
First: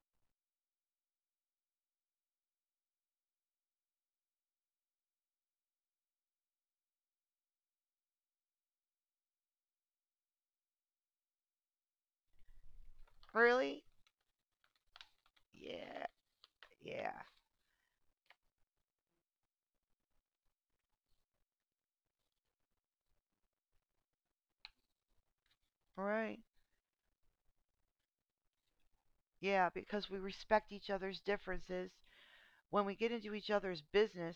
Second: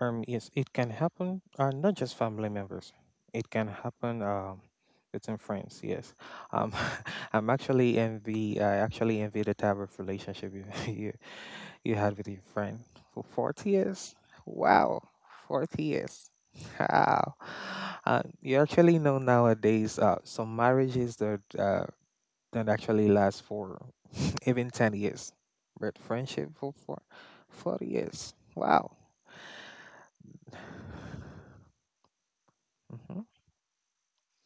Speaker 2: Yes, it can happen. Not just family members. It can happen, between friends. Yes, um, I'm actually envy. I actually envy the type of relationship you you, you had with your friend for 40
Speaker 1: Really?
Speaker 2: years. Wow, 40
Speaker 1: Yeah,
Speaker 2: years.
Speaker 1: yeah.
Speaker 2: Wow. You actually know nowadays, some marriages that, don't actually last for even 10 years, but
Speaker 1: Right.
Speaker 2: friendship for 40 years. Wow.
Speaker 1: Yeah, because we respect each other's differences. When we
Speaker 2: Mm-hmm.
Speaker 1: get into each other's business,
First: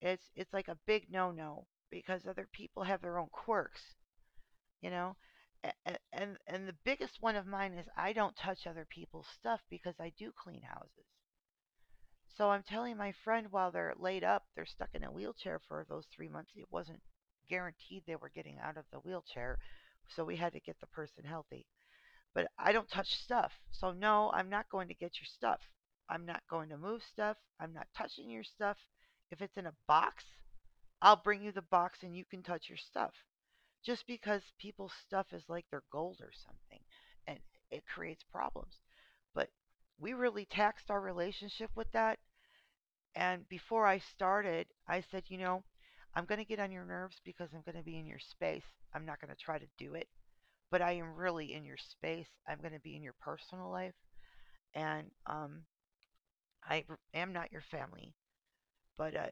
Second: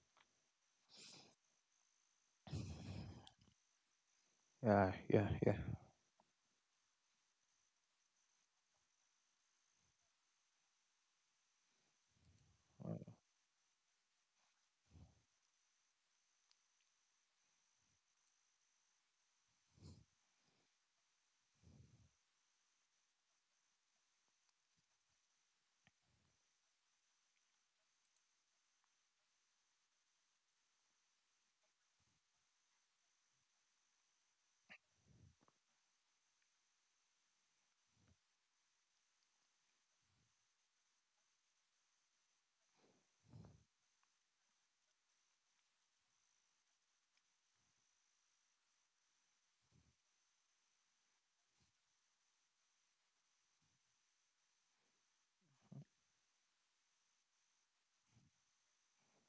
Speaker 1: it's like a big no-no because other people have their own quirks, you
Speaker 2: Yeah,
Speaker 1: know?
Speaker 2: yeah, yeah.
Speaker 1: And the biggest one of mine is I don't touch other people's stuff because I do clean houses. So I'm telling
Speaker 2: Mm,
Speaker 1: my friend while they're laid up, they're stuck in a wheelchair for those 3 months. It wasn't guaranteed they were getting out of the wheelchair, so we had to get the person healthy. But I don't touch stuff. So no, I'm not going to get your stuff. I'm not going to move stuff. I'm not touching your stuff. If it's in a box, I'll bring you the box and you can touch your stuff. Just because people's stuff is like their gold or something and it creates problems. But we really taxed our relationship with that. And before I started, I said, you know, I'm going to get on your nerves because I'm going to be in your space. I'm not going to try to do it but I am really in your space. I'm going to be in your personal life, and am not your family. But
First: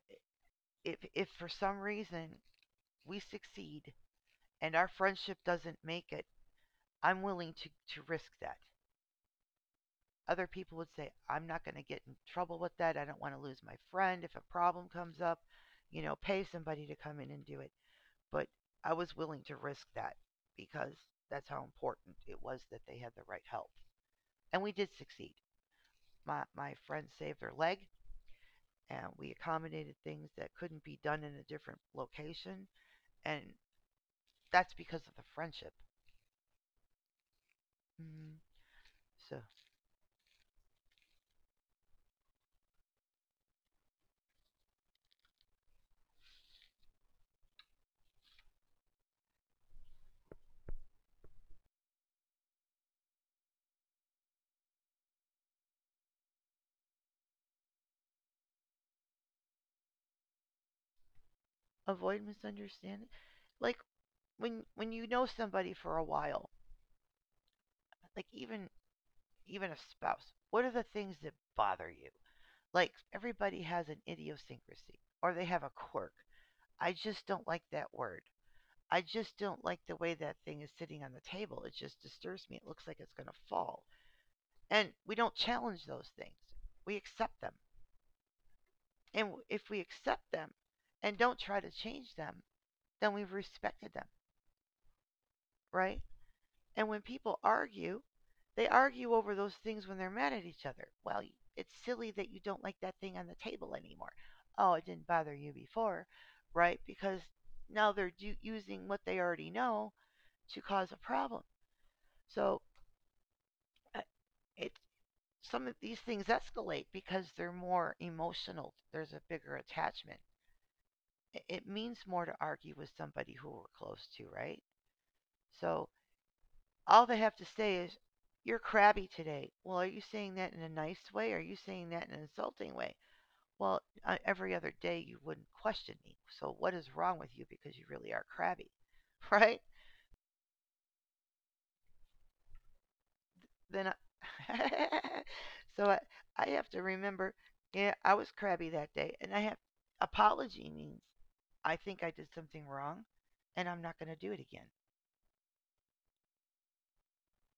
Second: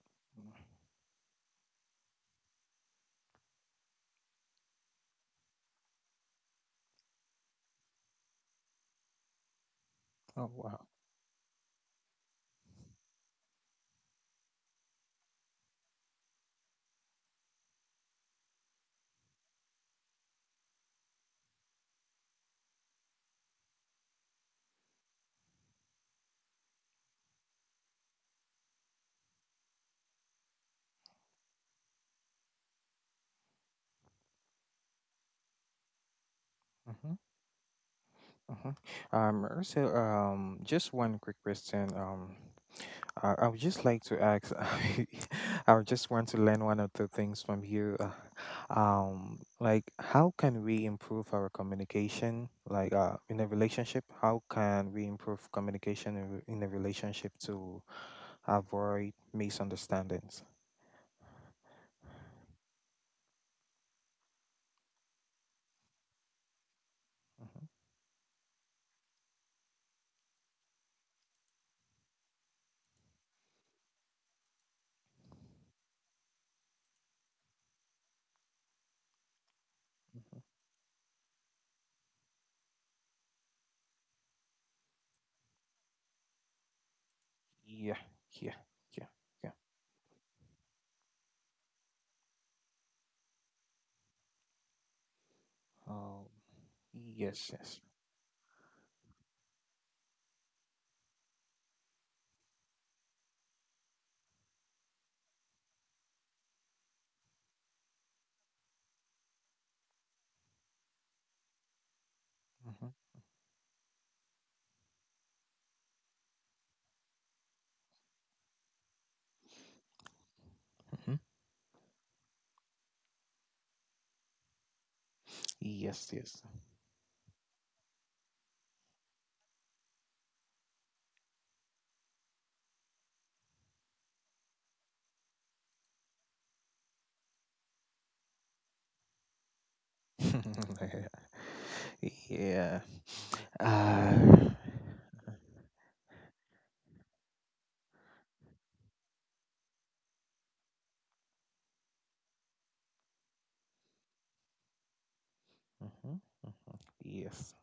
Speaker 1: if for some reason we succeed and our friendship doesn't make it, I'm willing to risk that. Other
Speaker 2: oh,
Speaker 1: people
Speaker 2: wow.
Speaker 1: would say, I'm not going to get in trouble with that. I don't want to lose my friend. If a problem comes up, you know, pay somebody to come in and do it. But I was willing to risk that because that's how important it was that they had the right help. And we did succeed. My friend saved their leg, and we accommodated things that couldn't be done in a different location, and that's because of the friendship.
Speaker 2: Mm-hmm.
Speaker 1: mm
Speaker 2: Mm-hmm.
Speaker 1: so
Speaker 2: Also, just one quick question. I would just like to ask. I would just want to learn one or two things from you. Like, how can we improve our communication? Like, in a relationship, how can we improve communication in a relationship to avoid misunderstandings?
Speaker 1: Avoid misunderstanding, like when you know somebody for a while,
Speaker 2: Mm-hmm,
Speaker 1: like even a spouse. What are the things that bother you? Like, everybody has an idiosyncrasy, or they have a quirk. I just don't like that word. I just don't like the way that
Speaker 2: mm-hmm.
Speaker 1: thing is sitting on the table. It just disturbs me. It looks like it's going to fall. And we don't challenge those things. We accept them.
Speaker 2: Yeah, yeah, yeah,
Speaker 1: And
Speaker 2: yeah.
Speaker 1: if we accept them and don't try to change them, then we've respected them, right?
Speaker 2: Um,
Speaker 1: And when people
Speaker 2: yes, yes.
Speaker 1: argue, they argue over those things when they're mad at each other. Well, it's silly that you don't like that thing on the table anymore. Oh, it didn't bother you before, right? Because now they're using what they already know to cause a problem. So
Speaker 2: Hmm,
Speaker 1: uh, it some of these things escalate because they're more emotional. There's a bigger attachment.
Speaker 2: hmm.
Speaker 1: It means more to argue with somebody who we're close to, right? So
Speaker 2: Yes, yes.
Speaker 1: all they have to say is, "You're crabby today." Well, are you saying that in a nice way? Are you saying that in an insulting way? Well, every other day you wouldn't question me. So what is wrong with you, because you really are crabby, right?
Speaker 2: Yeah.
Speaker 1: Then, I,
Speaker 2: Uh,
Speaker 1: so I, I have to remember, yeah, I was crabby that day, and I have— apology means I think I did something wrong, and I'm not going to do it again.
Speaker 2: mhm, mhm. Yes.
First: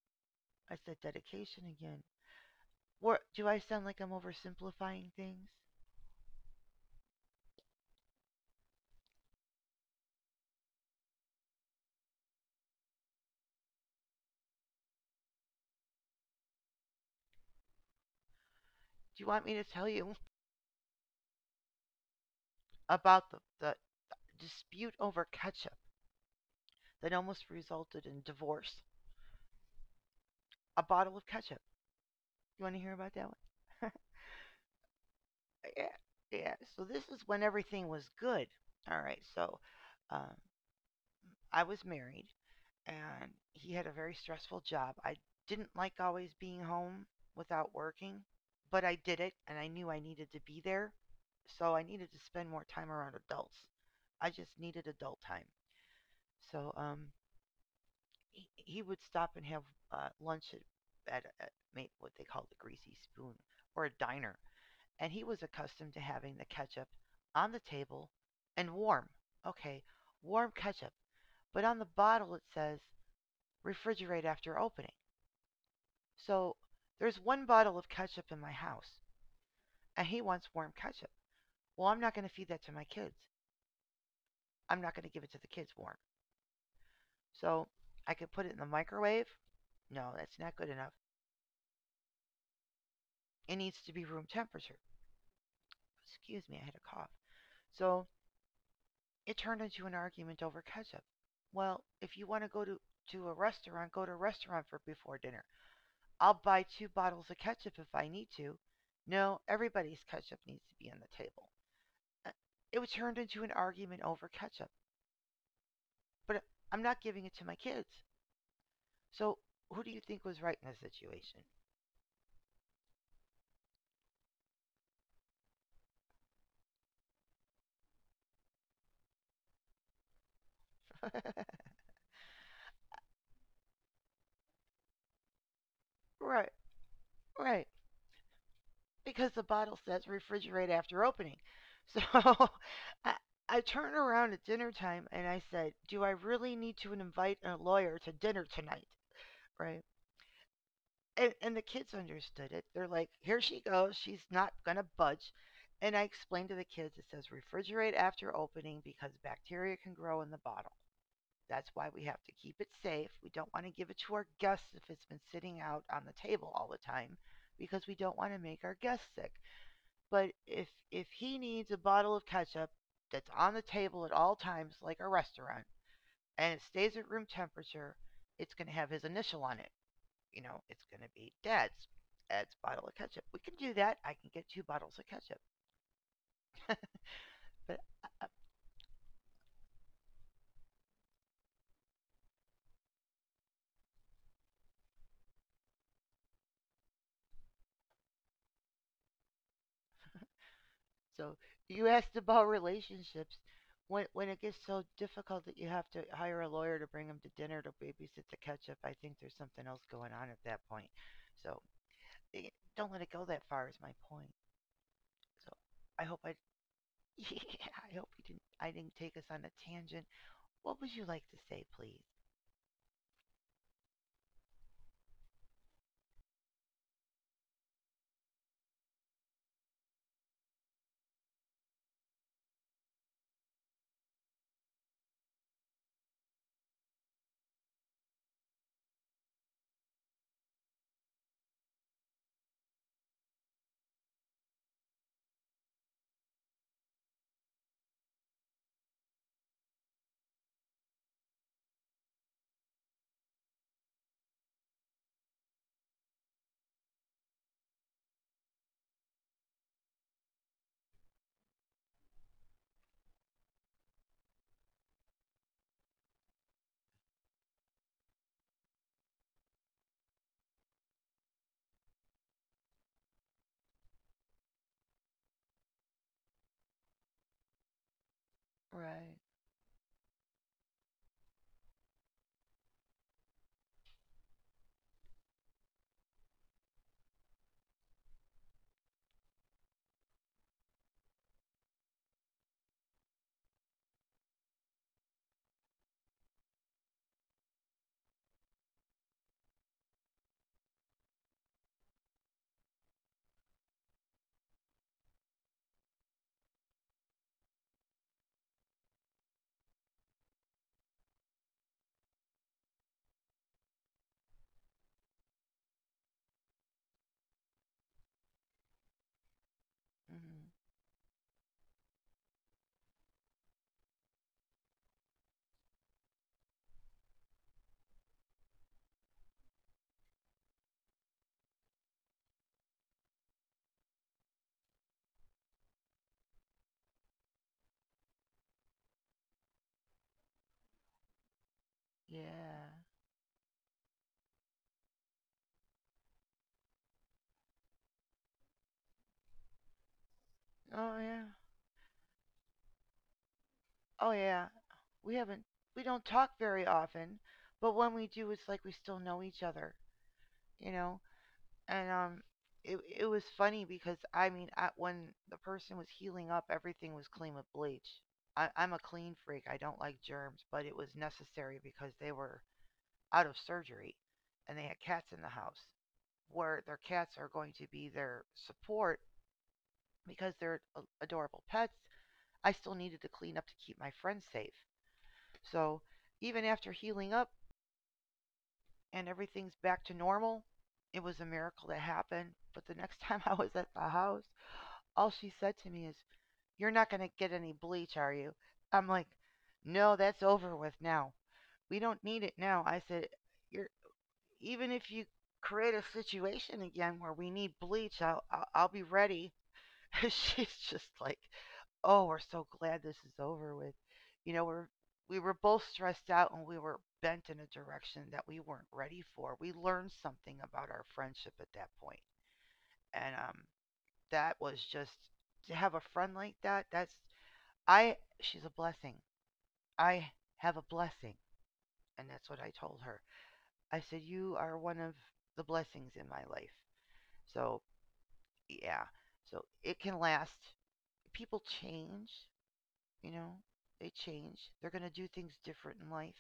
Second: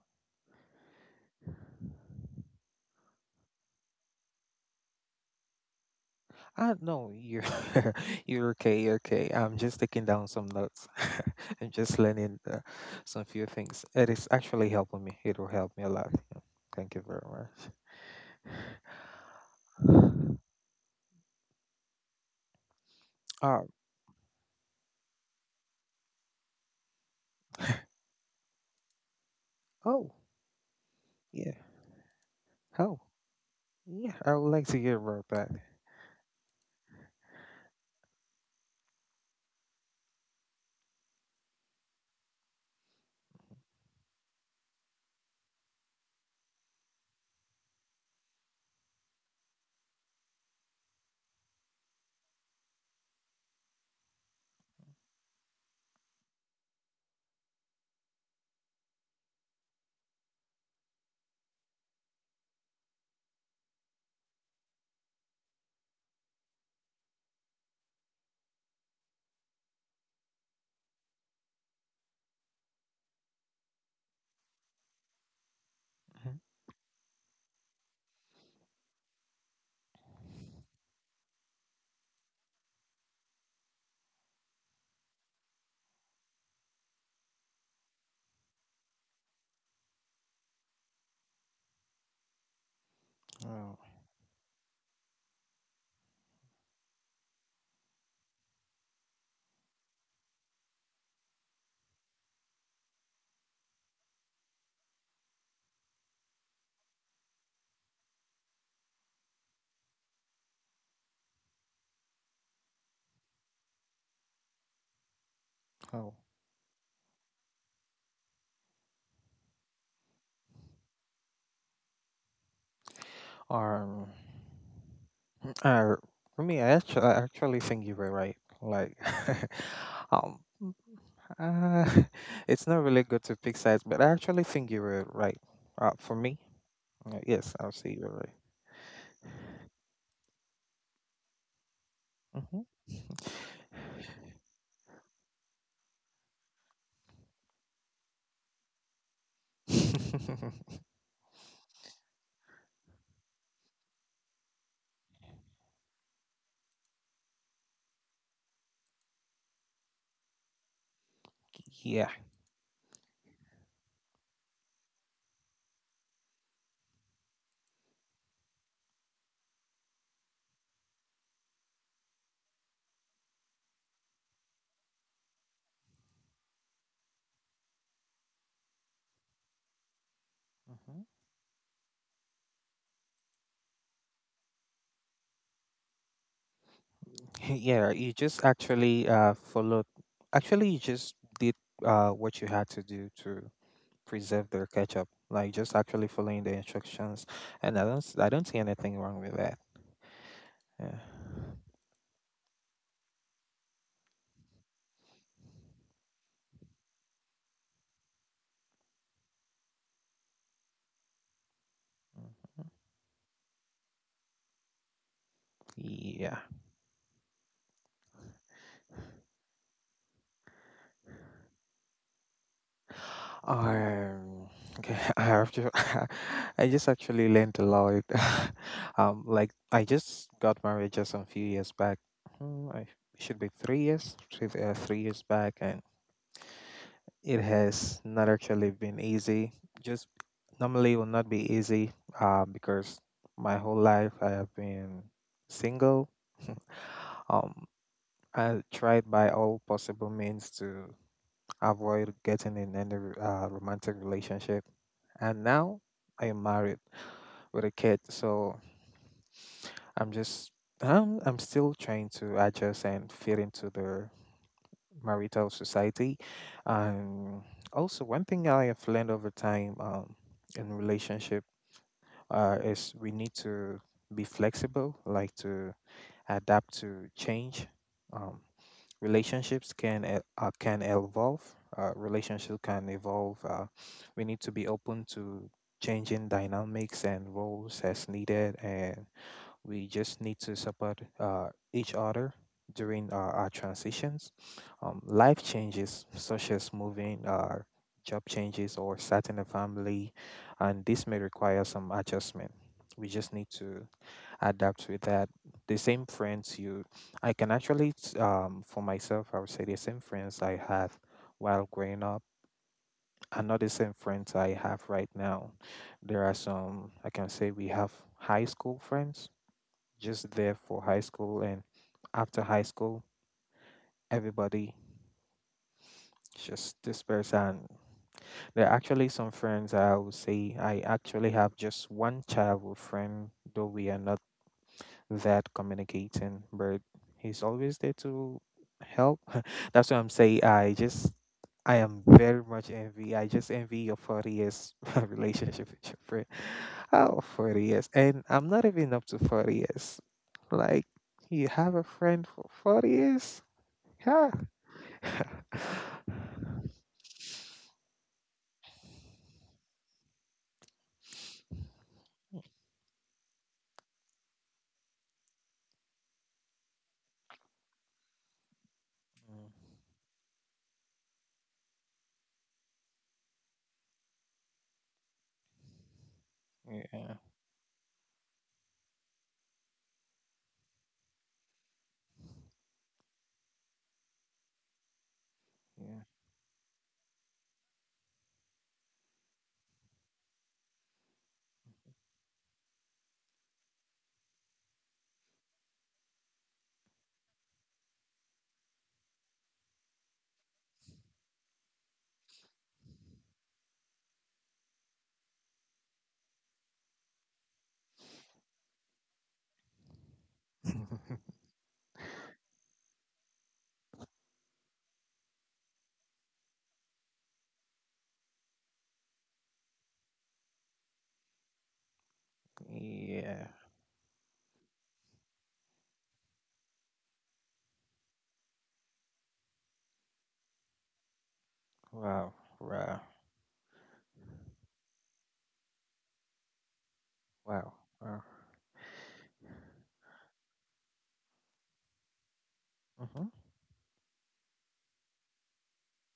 Speaker 1: It's that dedication again. What, do I sound like I'm oversimplifying things?
Speaker 2: I know, you're you're okay, you're okay. I'm just taking down some notes. I'm just learning, some few things. It is actually helping me. It will help me a lot. Yeah. Thank you very
Speaker 1: Do you want me to tell you
Speaker 2: much.
Speaker 1: about the,
Speaker 2: Um.
Speaker 1: the dispute over ketchup that almost resulted in divorce?
Speaker 2: Oh.
Speaker 1: A bottle of
Speaker 2: Yeah.
Speaker 1: ketchup. You want to hear
Speaker 2: Oh.
Speaker 1: about that one?
Speaker 2: Yeah. I would like to hear about that.
Speaker 1: Yeah, yeah. So this is when everything was good. All right. So um, I was married, and he had a very stressful job. I didn't like always being home without working, but I did it, and I knew I needed to be there. So I needed to spend more time around adults. I just needed adult time. So he would stop and have lunch at what they call the greasy spoon, or a diner. And he was accustomed to having the ketchup on the table and warm. Okay, warm ketchup. But on the bottle it says refrigerate after opening.
Speaker 2: Mhm.
Speaker 1: So there's one bottle of ketchup in my house, and he wants warm ketchup. Well, I'm not going to feed that to my kids. I'm not going to give it to the kids warm. So I could put it in the microwave. No, that's not good enough. It needs
Speaker 2: Oh.
Speaker 1: to be room temperature. Excuse me, I had a cough. So it turned into an argument over ketchup. Well, if you want to go to a restaurant, go to a restaurant for before dinner. I'll buy two bottles of ketchup if I need to. No, everybody's ketchup needs to be on the table. Uh, It was turned into an argument over ketchup,
Speaker 2: Oh.
Speaker 1: but I'm not giving it to my kids. So who do you think was right in this situation?
Speaker 2: Um. Uh, for me, I actually think you were right. Like, um, Uh, it's not really good to pick sides, but I actually think you were right. For me,
Speaker 1: Right,
Speaker 2: yes,
Speaker 1: right.
Speaker 2: I'll say you were
Speaker 1: Because the bottle says refrigerate after opening. So
Speaker 2: right. Hmm.
Speaker 1: I, I turned around at dinner time and I said, "Do I really need to invite a lawyer to dinner tonight?" Right. And the kids understood it. They're like, "Here she goes. She's not going to budge." And I explained to the kids it says refrigerate after opening because bacteria can grow in the bottle. That's why we
Speaker 2: Yeah.
Speaker 1: have to keep it safe. We don't want to give it to our guests if it's been sitting out on the table all the time, because we don't want to make our guests sick. But if he needs a bottle of ketchup that's on the table at all times like a restaurant, and it stays at room temperature, it's going to have his initial on it. You know, it's
Speaker 2: Hmm.
Speaker 1: going to be dad's bottle of ketchup. We can do that. I can get two bottles of ketchup. But
Speaker 2: Yeah, you
Speaker 1: I,
Speaker 2: just actually followed. Actually, you just did what you had to do to preserve the ketchup. Like, just actually following the instructions, and I don't see anything wrong with that. Yeah.
Speaker 1: So you asked about relationships. When it gets so difficult that you have to hire a lawyer to bring them to dinner to babysit to catch up, I think there's something else going on at that point. So eh,
Speaker 2: Mhm.
Speaker 1: don't let it go that far is my point. So I hope I—
Speaker 2: Yeah.
Speaker 1: yeah, I hope you didn't I didn't take us on a tangent. What would you like to say, please?
Speaker 2: Um, okay, I have to. I just actually learned a lot. Like, I just got married just a few years back. Hmm, I should be 3 years back, and it has not actually been easy. Just normally it will not be easy. Because my whole life I have been single. um, I tried by all possible means to avoid getting in any, romantic relationship. And now I am married with a kid, so I'm just I'm still trying to adjust and fit into the marital society. And also, one thing I have learned over time, in relationship, is we need to be flexible, like to adapt to change. Um,
Speaker 1: Right.
Speaker 2: Relationships can can evolve. Relationship can evolve. We need to be open to changing dynamics and roles as needed, and we just need to support, each other during our transitions. Life changes, such as moving, job changes, or starting a family, and this may require some adjustment. We just need to adapt with that. The same friends you, I can actually, s- for myself, I would say the same friends I had while growing up are not the same friends I have right now. There are some, I can say we have high school friends
Speaker 1: Hmm.
Speaker 2: just there for high school, and after high school everybody just dispersed. And there are actually some friends, I would say I actually have just one childhood friend, though we are not that communicating, but he's always there to help. That's what I'm saying. I am very
Speaker 1: Yeah.
Speaker 2: much envy. I just envy your 40 years relationship with your friend. Oh, 40 years. And I'm not even up to 40 years. Like,
Speaker 1: Oh yeah.
Speaker 2: you have a friend for 40 years?
Speaker 1: Oh
Speaker 2: Yeah.
Speaker 1: yeah. We haven't we don't talk very often, but when we do, it's like we still know each other. You know, and it it was funny because when the person was healing up, everything was clean with bleach. I'm a clean freak. I don't like germs, but it was necessary because they were out of surgery, and they had cats in the house, where their cats
Speaker 2: Yeah.
Speaker 1: are going to be their support, because they're adorable pets. I still needed to clean up to keep my friends safe. So
Speaker 2: Yeah.
Speaker 1: even after healing up and everything's back to normal, it was a miracle that happened. But the next time I was at the house, all she said to me is, "You're not going to get any bleach, are you?" I'm like, "No, that's over with now. We don't need it now." I said, "You're, even if you create a situation again where we need bleach, I'll be ready." She's just like, 'Oh, we're so glad this is over with.' You know, we were both stressed out, and we were bent in a direction that we weren't ready for. We learned something about our friendship at that point. And
Speaker 2: Yeah.
Speaker 1: that was just— to have a friend like that, that's— I. She's a blessing. I have a blessing, and that's
Speaker 2: Wow.
Speaker 1: what I told her.
Speaker 2: Wow.
Speaker 1: I said, you are one of the blessings in my life. So
Speaker 2: Wow. Wow.
Speaker 1: yeah, so it can last. People change, you
Speaker 2: Mm-hmm.
Speaker 1: know. They change. They're gonna do things different in life.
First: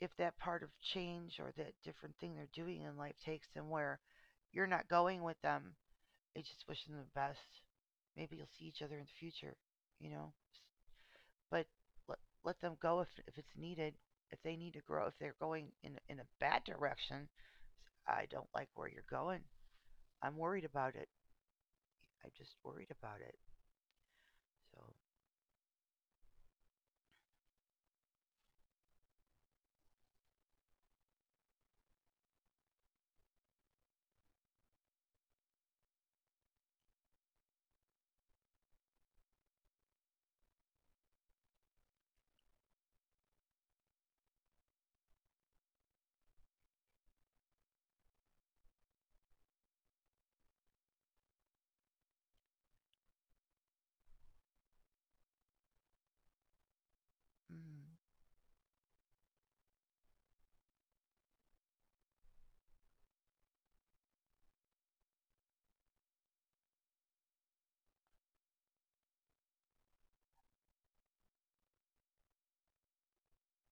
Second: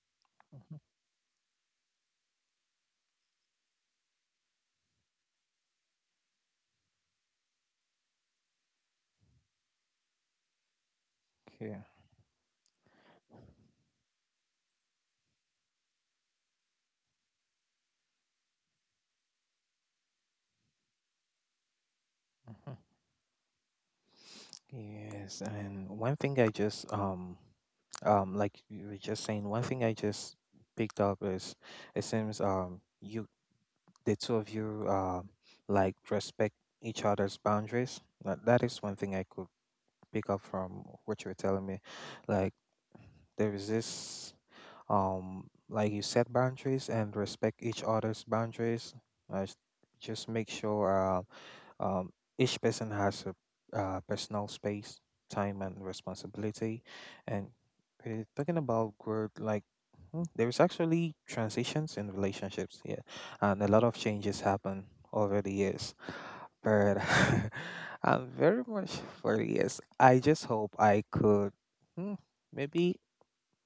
Speaker 1: If that part of
Speaker 2: Mm-hmm.
Speaker 1: change or that different thing they're doing in life takes them where you're not going with them, I just wish them the best. Maybe you'll see each other in the future, you know. But
Speaker 2: Okay.
Speaker 1: let, let them go if it's needed. If they need to grow, if they're going in a bad direction, I don't like where you're going. I'm worried about it. I'm just
Speaker 2: Mm-hmm.
Speaker 1: worried about it. So,
Speaker 2: Yes, and one thing I just like you were just saying, one thing I just picked up is, it seems you the two of you, like, respect each other's boundaries. That is one thing I could pick up from what you were telling me. Like, there is this, like, you set boundaries and respect each other's boundaries. Uh, s- just make sure, um, each person has a, personal space, time, and responsibility. And,
Speaker 1: mm,
Speaker 2: talking about growth, like, there is actually transitions in relationships here, and a lot of changes happen over the years. But I'm very much for the years. I just hope I could, hmm, maybe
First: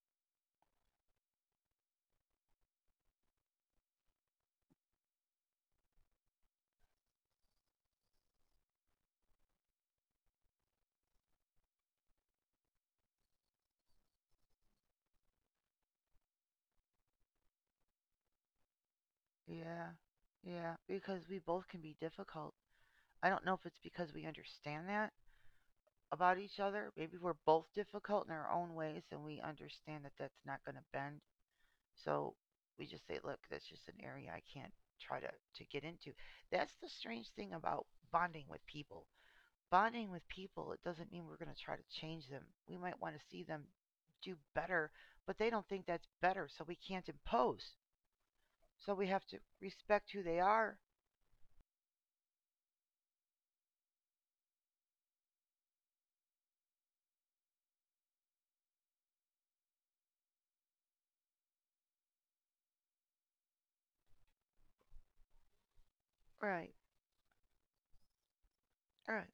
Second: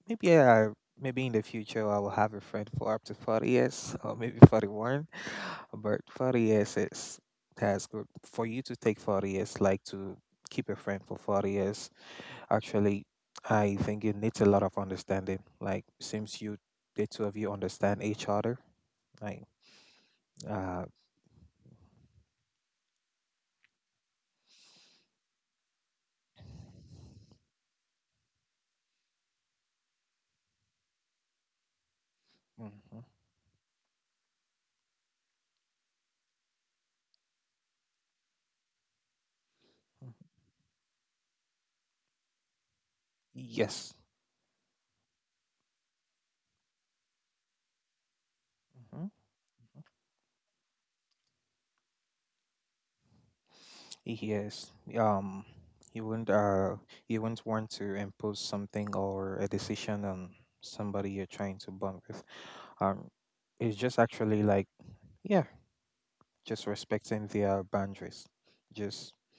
Speaker 2: Maybe yeah, maybe in the future I will have a friend for up to 40 years or maybe 41. But 40 years is that's good. For you to take 40 years, like, to keep a friend for 40 years, actually, I think it needs a lot of understanding. Like, since the two of you understand each other, like.
Speaker 1: yeah, yeah,
Speaker 2: uh,
Speaker 1: because we both can be difficult. I don't know if it's because we understand that about each other. Maybe we're both difficult in our own ways, and we understand that that's not going to bend. So we
Speaker 2: mhm,
Speaker 1: just say, look, that's just an area I can't try to get into. That's the strange thing about bonding with people.
Speaker 2: mhm.
Speaker 1: Bonding with people, it doesn't mean we're going to try to change them. We might want to see them
Speaker 2: Yes.
Speaker 1: do better, but they don't think that's better, so we can't impose. So
Speaker 2: Mhm.
Speaker 1: we have to respect who they are.
Speaker 2: Yes. You wouldn't uh you wouldn't want to impose something or a decision on somebody you're trying to bond with. Um, it's just actually like, yeah, just
Speaker 1: Right,
Speaker 2: respecting their boundaries. Just
Speaker 1: right.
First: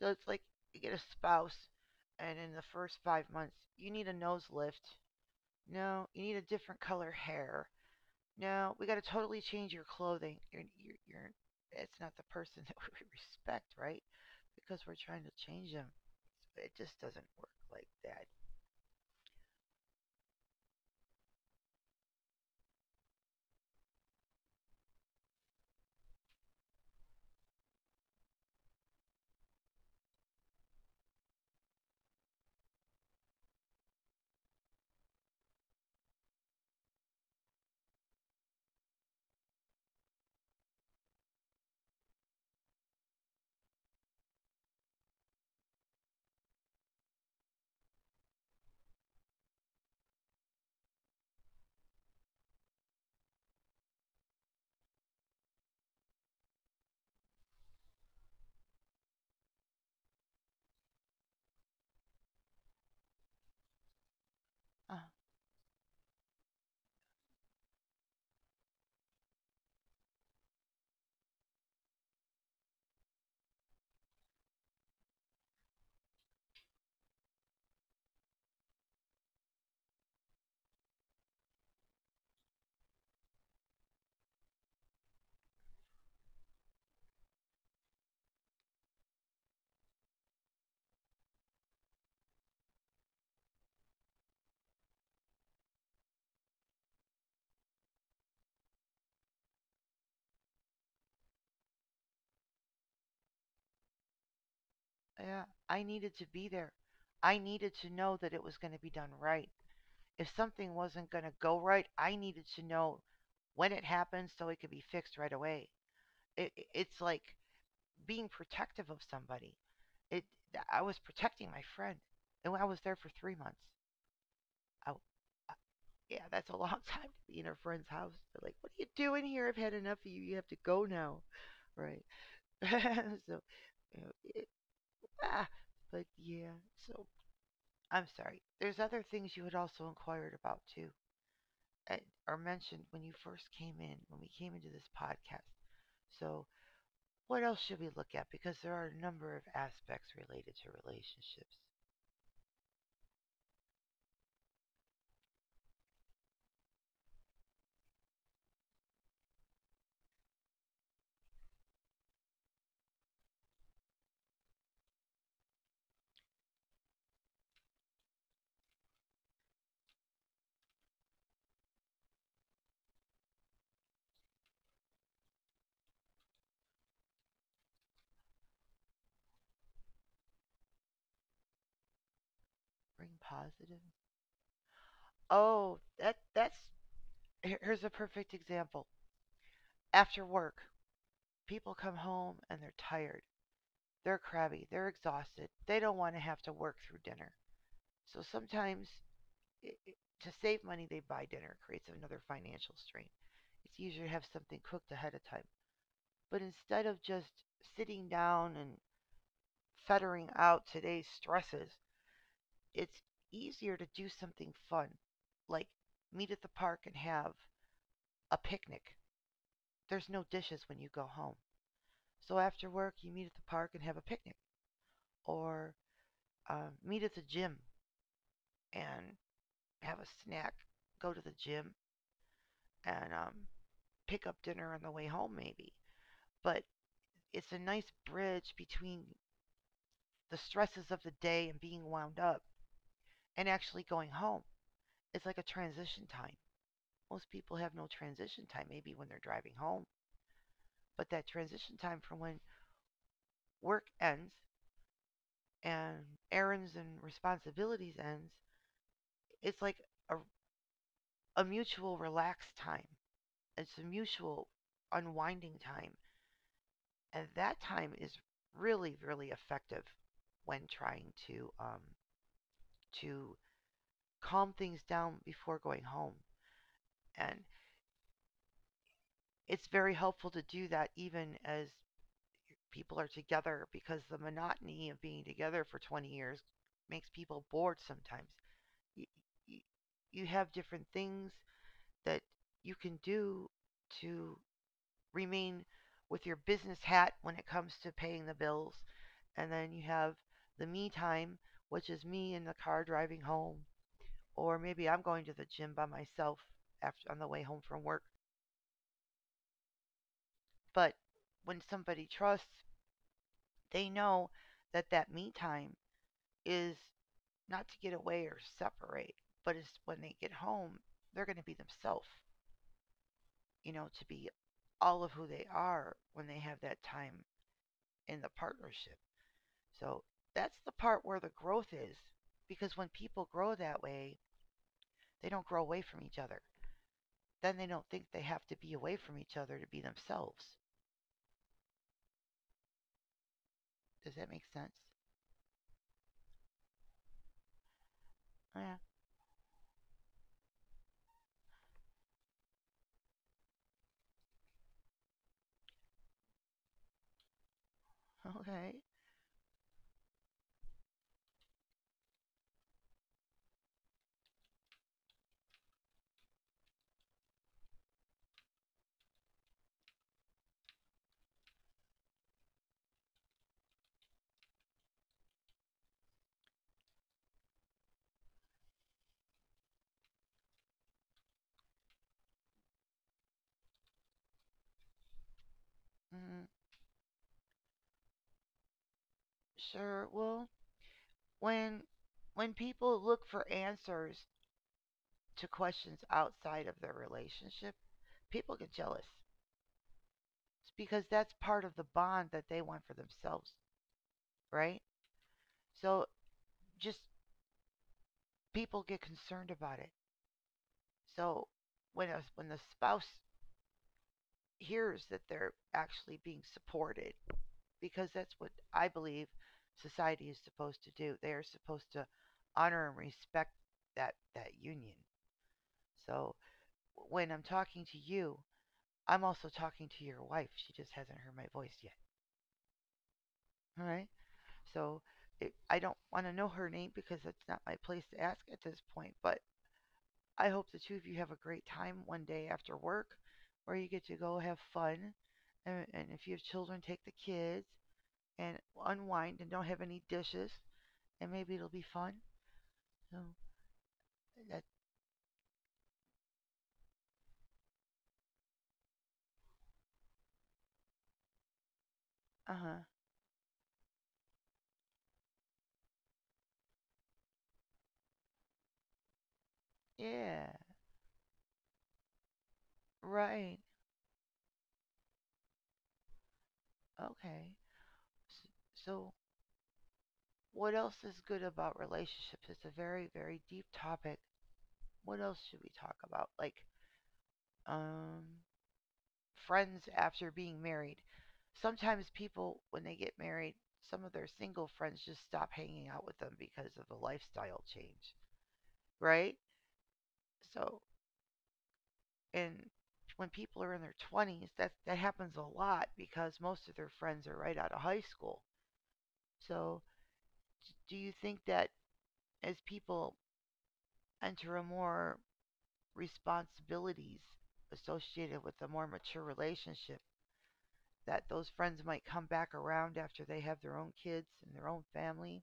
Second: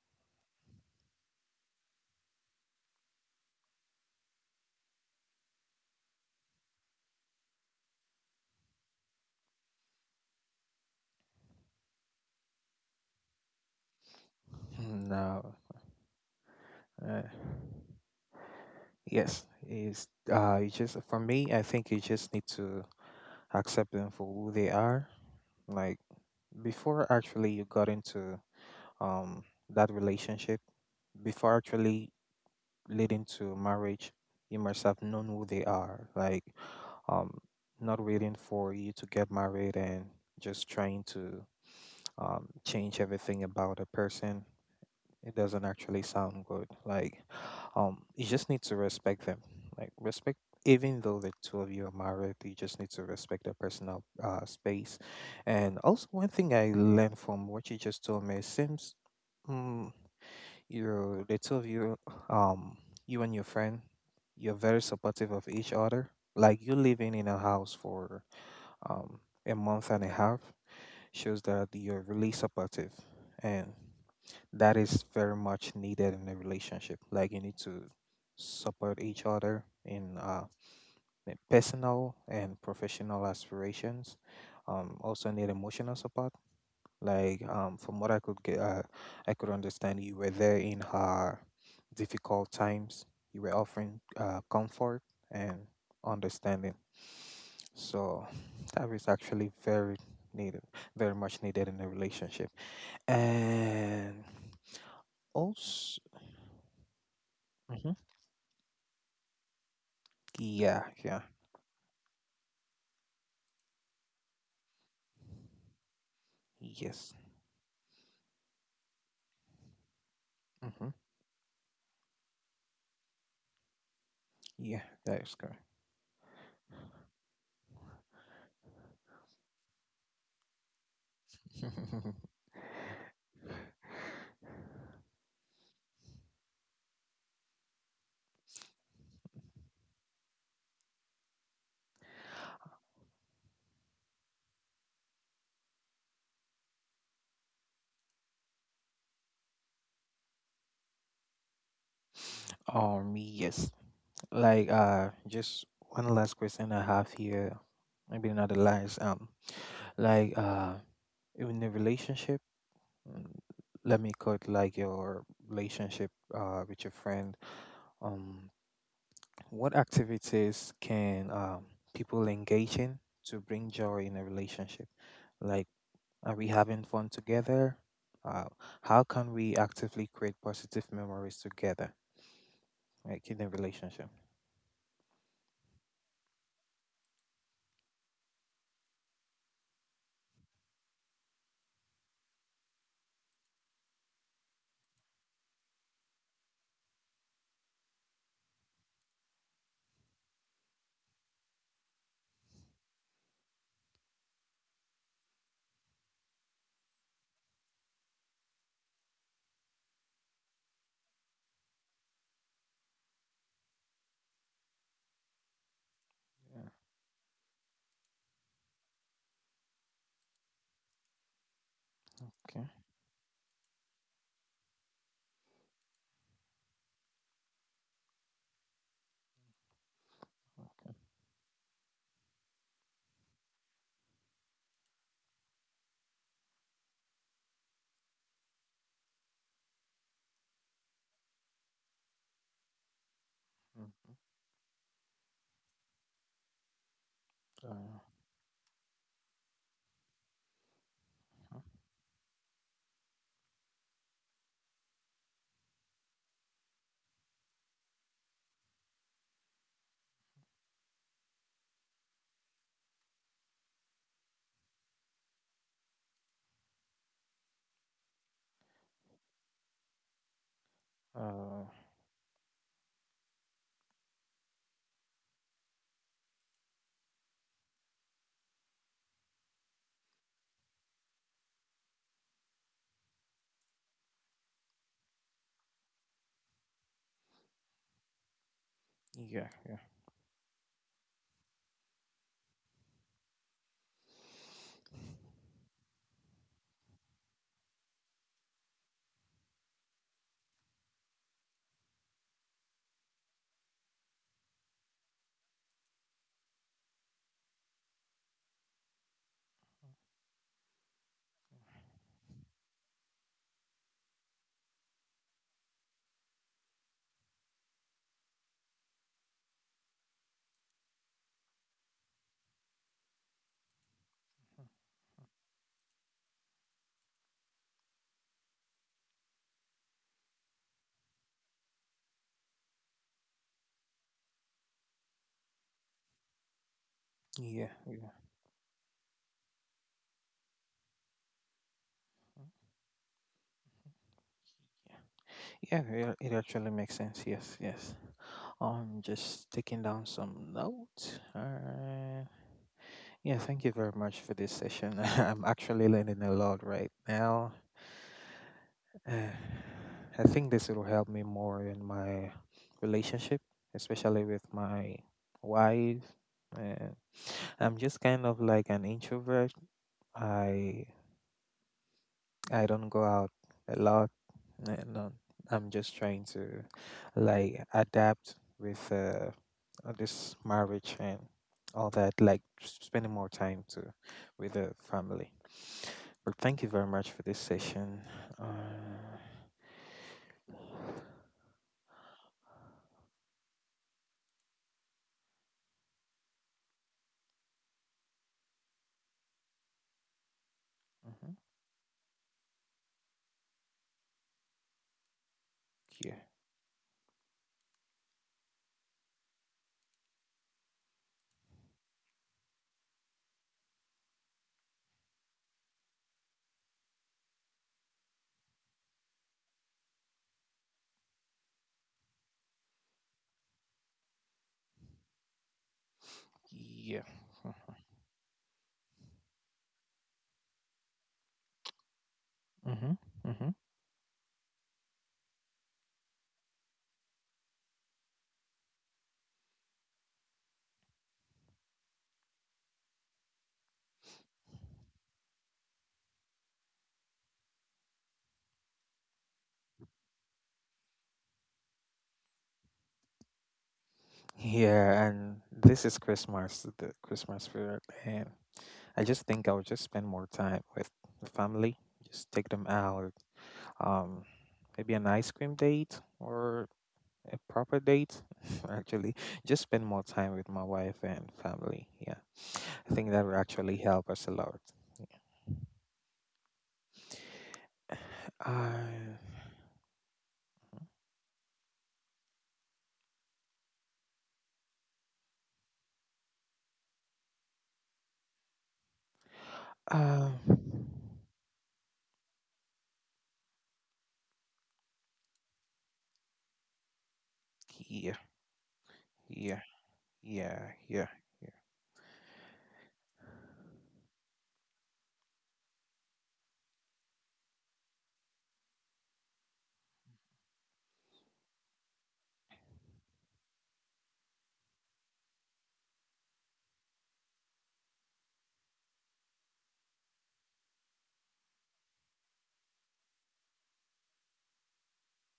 Speaker 1: So it's like you get a spouse, and in the first 5 months, you need a nose lift. No, you need a different color hair. No, we got to totally change your clothing. It's not the person that we respect, right? Because we're trying to
Speaker 2: no.
Speaker 1: change them. It just
Speaker 2: Uh,
Speaker 1: doesn't
Speaker 2: uh,
Speaker 1: work like that.
Speaker 2: yes, is you just for me, I think you just need to accept them for who they are. Like, before actually you got into, um that relationship, before actually leading to marriage, you must have known who they are. Like, um, not waiting for you to get married and just trying to, change everything about a person. It doesn't actually sound good. Like, you just need to respect them. Like, respect, even though the two of you are married, you just need to respect their personal, space. And also, one thing I learned from what you just told me, it seems, mm, you the two of you, um you and your friend, you're very
Speaker 1: Uh,
Speaker 2: supportive of each other, like you living in a house for, um a month and a half, shows that you're really supportive. And that is very much needed in a relationship. Like, you need to support each other in, personal and professional aspirations. Also need emotional support, like, from what I could get, I could understand you were there in her difficult times. You were offering, comfort and understanding. So that is actually very needed, very much needed in a relationship. And
Speaker 1: yeah, I
Speaker 2: also,
Speaker 1: needed to be there. I needed to
Speaker 2: mhm,
Speaker 1: know that it was going to be done right. If something
Speaker 2: yeah,
Speaker 1: wasn't
Speaker 2: yeah,
Speaker 1: going to go right, I needed to know when it happened so it could be fixed right away. It's
Speaker 2: yes,
Speaker 1: like being protective of somebody. It, I
Speaker 2: hmm,
Speaker 1: was protecting my friend, and I was there for 3 months.
Speaker 2: yeah,
Speaker 1: I,
Speaker 2: that is correct.
Speaker 1: Yeah, that's a long time to be in a friend's house. They're like, what are you doing here? I've had enough of you. You have to go now. Right. So, you know, ah, but yeah, so I'm sorry. There's other things you had also inquired about too, and, or mentioned when you first came in, when we came into this podcast. So, what else should we look at? Because there are a number of aspects related to relationships.
Speaker 2: Yes. Like, just one last question I have here, maybe not the last. Like, in a relationship, mm, let me quote like your relationship, with your friend. Um what activities can, people engage in to bring joy in a relationship? Like, are we having fun together? Uh how can we actively create positive memories together,
Speaker 1: Bring
Speaker 2: like, in a
Speaker 1: positive.
Speaker 2: relationship?
Speaker 1: Oh, that that's— here's a perfect example. After work, people come home and they're tired. They're crabby. They're exhausted. They don't want to have to work through dinner. So sometimes, it, it- to save money, they buy dinner. It creates another financial strain. It's easier to have something cooked ahead of time. But instead of just sitting down and fettering out today's stresses, it's easier to do something fun, like meet at the
Speaker 2: Yeah.
Speaker 1: park and have a picnic. There's no dishes when you go home. So
Speaker 2: Okay.
Speaker 1: after work, you meet at the park and have a picnic. Or meet at the gym and have a snack,
Speaker 2: Okay.
Speaker 1: go to the gym, and pick up dinner on the way home, maybe. But it's a nice bridge between the stresses of the day and being wound up and actually going
Speaker 2: Mhm.
Speaker 1: home. It's like a transition time. Most people have no
Speaker 2: Uh,
Speaker 1: transition time, maybe when they're driving home, but that transition time from when work ends and errands and responsibilities ends, it's like a, a mutual relaxed time. It's a mutual unwinding time. And that time is really, really effective when trying
Speaker 2: uh,
Speaker 1: to calm things down before going home. And it's very helpful to do that even as people are together because the monotony of being together for 20 years makes people bored sometimes. You,
Speaker 2: yeah,
Speaker 1: you,
Speaker 2: yeah,
Speaker 1: you have different things that you can do to remain with your business hat when it comes to paying the bills. And then you have the me time, which is me in the car driving home, or maybe I'm going to the gym by myself after on the way home from work. But when somebody trusts, they know that that me time is not to get away or separate, but is when they get home, they're going to be themselves, to be
Speaker 2: yeah,
Speaker 1: all of who they are when they have that time in the partnership. So that's the part where the growth is, because when people grow that way, they don't grow away from each other. Then they
Speaker 2: yeah,
Speaker 1: don't think
Speaker 2: yeah.
Speaker 1: they have to be away from each other to be themselves. Does that make sense?
Speaker 2: Yeah, it actually makes sense. Yes, yes.
Speaker 1: Yeah.
Speaker 2: I'm just taking down some notes. Yeah, thank you very much for this session. I'm actually learning a lot right now.
Speaker 1: Okay.
Speaker 2: Eh, I think this will help me more in my relationship, especially with my wife. And I'm just kind of like an introvert. I I don't go out a lot, and I'm just trying to like adapt with this marriage and all that, like spending more time to with the family. But
Speaker 1: Mm,
Speaker 2: thank you very much for this session. Uh,
Speaker 1: sure. Well, when when people look for answers to questions outside of their relationship, people get jealous. It's because that's
Speaker 2: Mhm.
Speaker 1: part of the bond that they want for themselves, right? So
Speaker 2: Yeah.
Speaker 1: just people get concerned about it. So when the spouse hears that they're actually being supported, because that's what I believe society is supposed to do, they are supposed to honor and respect that that union. So
Speaker 2: Yeah.
Speaker 1: when I'm talking to you, I'm also talking to your wife. She just hasn't heard my voice yet.
Speaker 2: Mm-hmm. Mm-hmm.
Speaker 1: All right. So I don't want to know her name because it's not my place to ask at this point. But I hope the two of you have a great time one day after work where you get to go have fun. And if you have children, take the kids and unwind and don't have any dishes. And maybe it'll be fun. So, that,
Speaker 2: Yeah, and this is Christmas, the Christmas spirit, and I just think I would just spend more time with the family. Just take
Speaker 1: uh
Speaker 2: them
Speaker 1: huh.
Speaker 2: out, um, maybe an ice cream date or a proper date. Actually, just spend more time
Speaker 1: Yeah,
Speaker 2: with my wife and family. Yeah, I think that would
Speaker 1: right.
Speaker 2: actually help us a lot.
Speaker 1: Okay. S- So,
Speaker 2: Uh,
Speaker 1: what else is good about relationships? It's a very, very deep topic. What else should we talk about? Like, um, friends after
Speaker 2: um,
Speaker 1: being married. Sometimes people, when they get married, some of their single friends just stop hanging out with them because of the lifestyle change,
Speaker 2: yeah,
Speaker 1: right?
Speaker 2: yeah,
Speaker 1: So,
Speaker 2: yeah.
Speaker 1: and when people are in their 20s, that happens a lot because most of their friends are right out of high school. So, do you think that as people enter a more responsibilities associated with a more mature relationship, that those friends might come back around after they have their own kids and their own family?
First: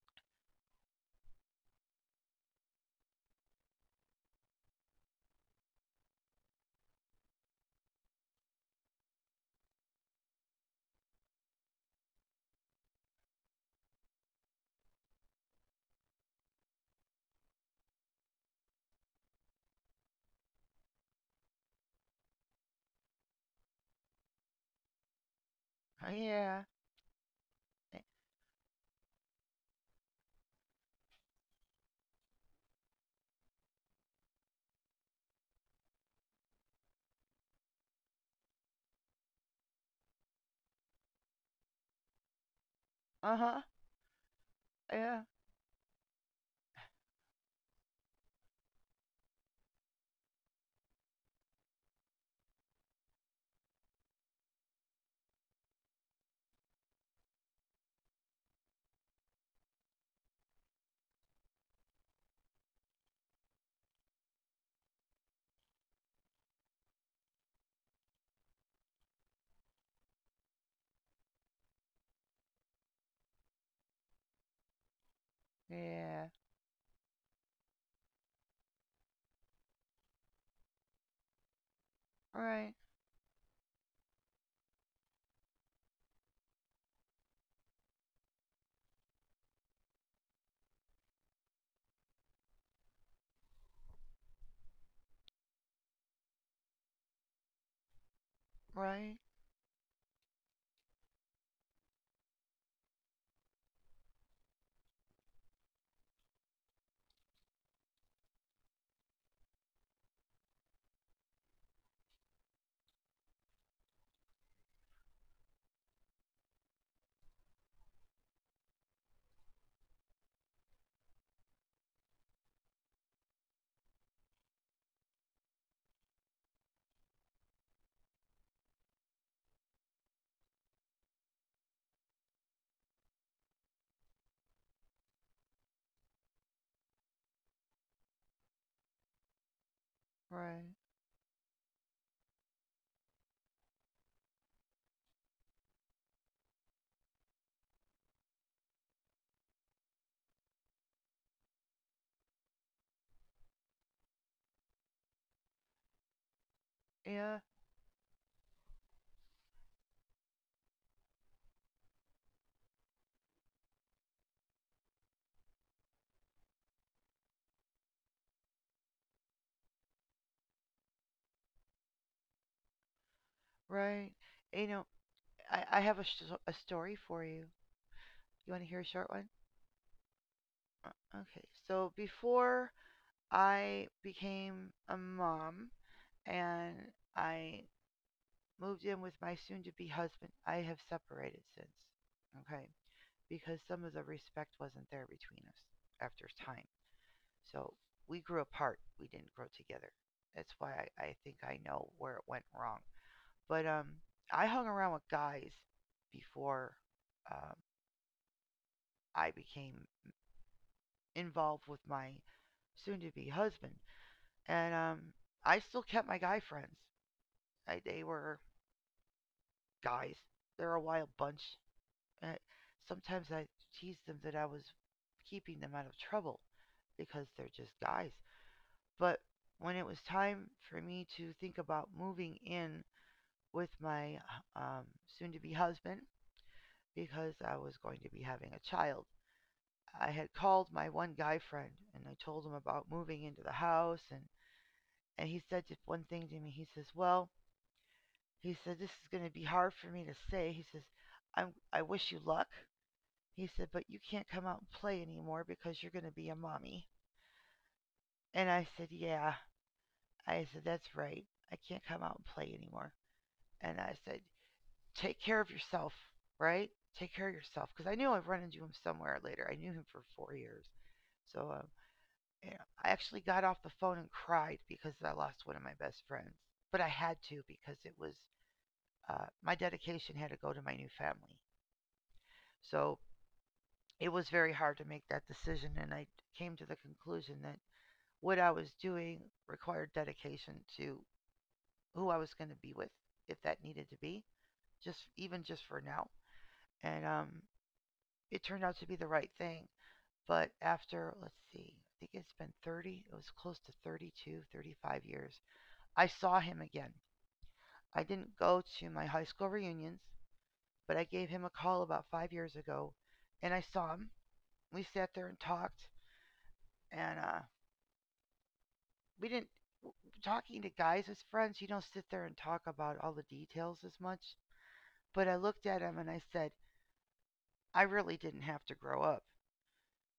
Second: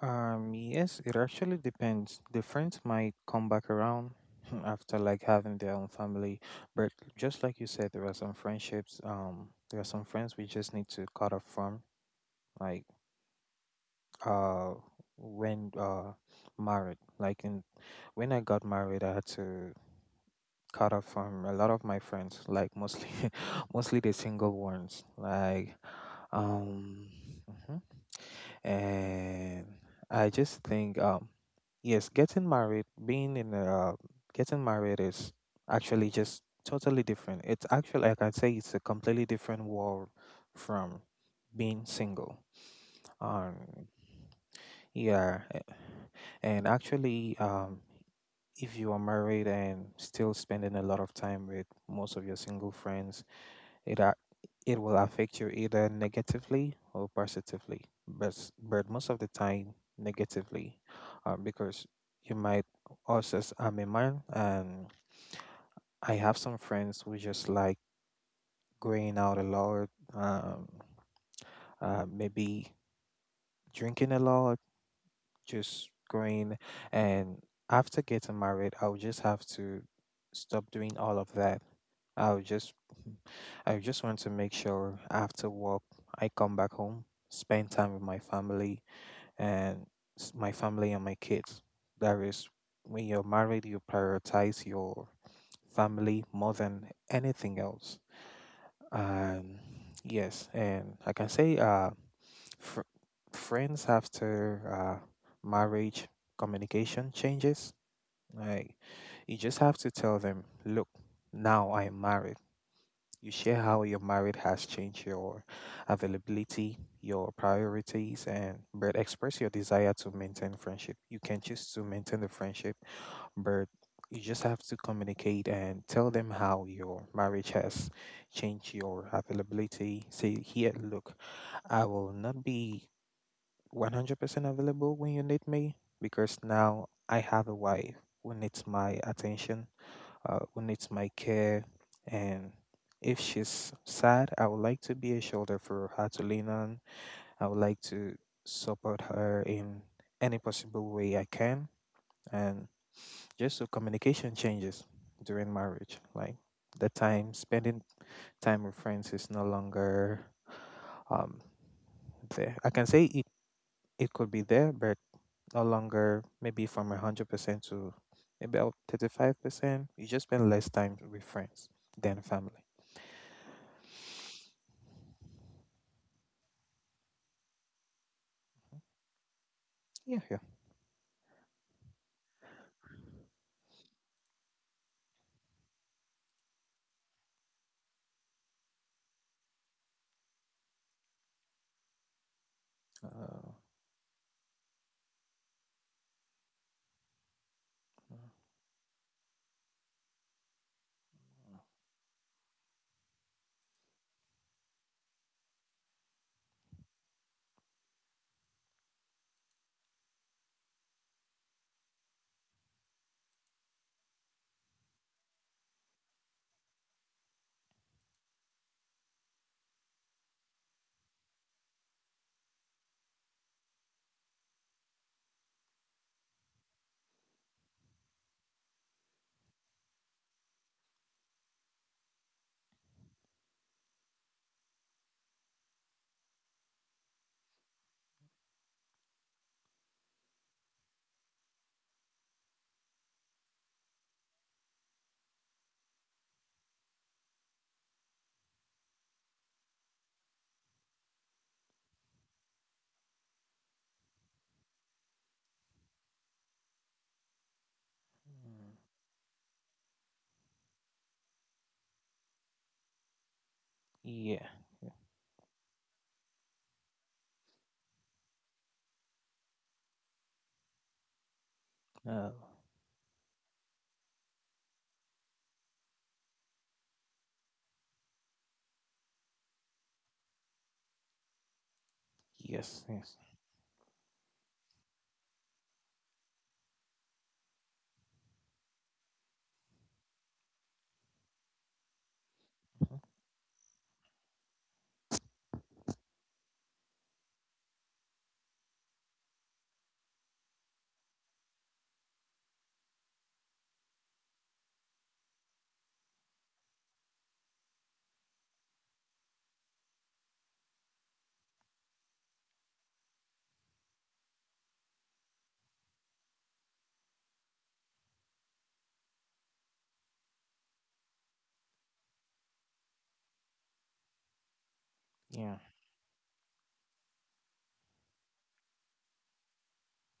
Speaker 2: Yes, it actually depends. The friends might come back around after like having their own family, but just like you said, there are some friendships. There are some friends we just need to cut off from, like uh, when married. Like in When I got married, I had to cut off from a lot of my friends, like mostly mostly the single ones.
Speaker 1: Yeah.
Speaker 2: Um, mhm.
Speaker 1: Eh,
Speaker 2: And I just think yes, getting married, being in a, getting married is actually just totally different. It's actually, like I can say, it's a completely different world from being single. Um,
Speaker 1: uh-huh. Yeah.
Speaker 2: yeah, eh, and actually, if you are married and still spending a lot of time with most of your single friends it a- it will affect you either negatively or positively, but but most of the time negatively, because you might also as I'm a man and I have some friends who just like going out a lot, maybe drinking a lot just
Speaker 1: Yeah.
Speaker 2: going. And after getting married, I'll just have to stop doing all of that. I'll
Speaker 1: Right.
Speaker 2: just, I just want to make sure after work I come back home, spend time with my family and my family and my kids. That is, when you're married, you prioritize your family more than anything else.
Speaker 1: Right.
Speaker 2: Um, yes, and I can say, fr- friends after marriage communication changes like you just have to tell them look now I'm married you share how your marriage has changed your availability your priorities and but express your desire to maintain friendship you can choose to maintain the friendship but you just have to communicate and tell them how your marriage has changed your availability say here look I will not be 100% available when you need me because now I have a wife who needs my attention, who
Speaker 1: Right.
Speaker 2: needs my care. And if she's sad, I would like to be a shoulder for her to lean on. I would like to support her in any possible way I can. And just so communication changes during marriage, like the
Speaker 1: Yeah.
Speaker 2: time spending time with friends is no longer um, there. I can say it could be there, but no longer maybe from 100% to maybe about 35%. You just spend less time with friends than family.
Speaker 1: Right. You know, I have a, a story for you. You want to hear a short one?
Speaker 2: Yeah, yeah.
Speaker 1: Okay. So before I became a mom and I moved in with my soon-to-be husband, I have separated since. Okay.
Speaker 2: Uh,
Speaker 1: Because some of the respect wasn't there between us after time. So we grew apart. We didn't grow together. That's why I think I know where it went wrong. But I hung around with guys before um, I became involved with my soon-to-be husband, and I still kept my guy friends. They were guys. They're a wild bunch. Uh, sometimes I teased them that I was keeping them out of trouble because they're just guys. But when it was time for me to think about moving in with my um, soon to be husband, because I was going to be having a child. I had called my one guy friend and I told him about moving into the house, and he said just one thing to me. He says, "Well, he said this is going to be hard for me to say." He says, " I wish you luck." He said, "But you can't come out and play anymore because you're going to be a mommy." And I
Speaker 2: mm,
Speaker 1: said, "Yeah." I said, "That's right. I can't come out and play anymore." And I said,
Speaker 2: yeah.
Speaker 1: take care of yourself, right? Take care of yourself. Because I knew I'd run into him somewhere later. I knew him for 4 years. So
Speaker 2: Oh,
Speaker 1: yeah, I actually got off the phone and cried because I lost one of my best friends. But I had to because it was my dedication had to go to my new family.
Speaker 2: yes,
Speaker 1: So
Speaker 2: yes.
Speaker 1: it was very hard to make that decision. And I came to the conclusion that what I was doing required dedication to who I was going to be with,
Speaker 2: Mhm.
Speaker 1: if that needed to be, just even just for now. And it turned out to be the right thing. But after, let's see, I think it's been 30, it was close to 32, 35 years, I saw him again. I didn't go to my high school reunions, but I gave him a call about 5 years ago and I saw him. We sat there and talked, and we didn't. Talking to guys as friends, you don't sit there and talk about all the details as much. But I
Speaker 2: Yeah.
Speaker 1: looked at him and I said, I really didn't have to grow up.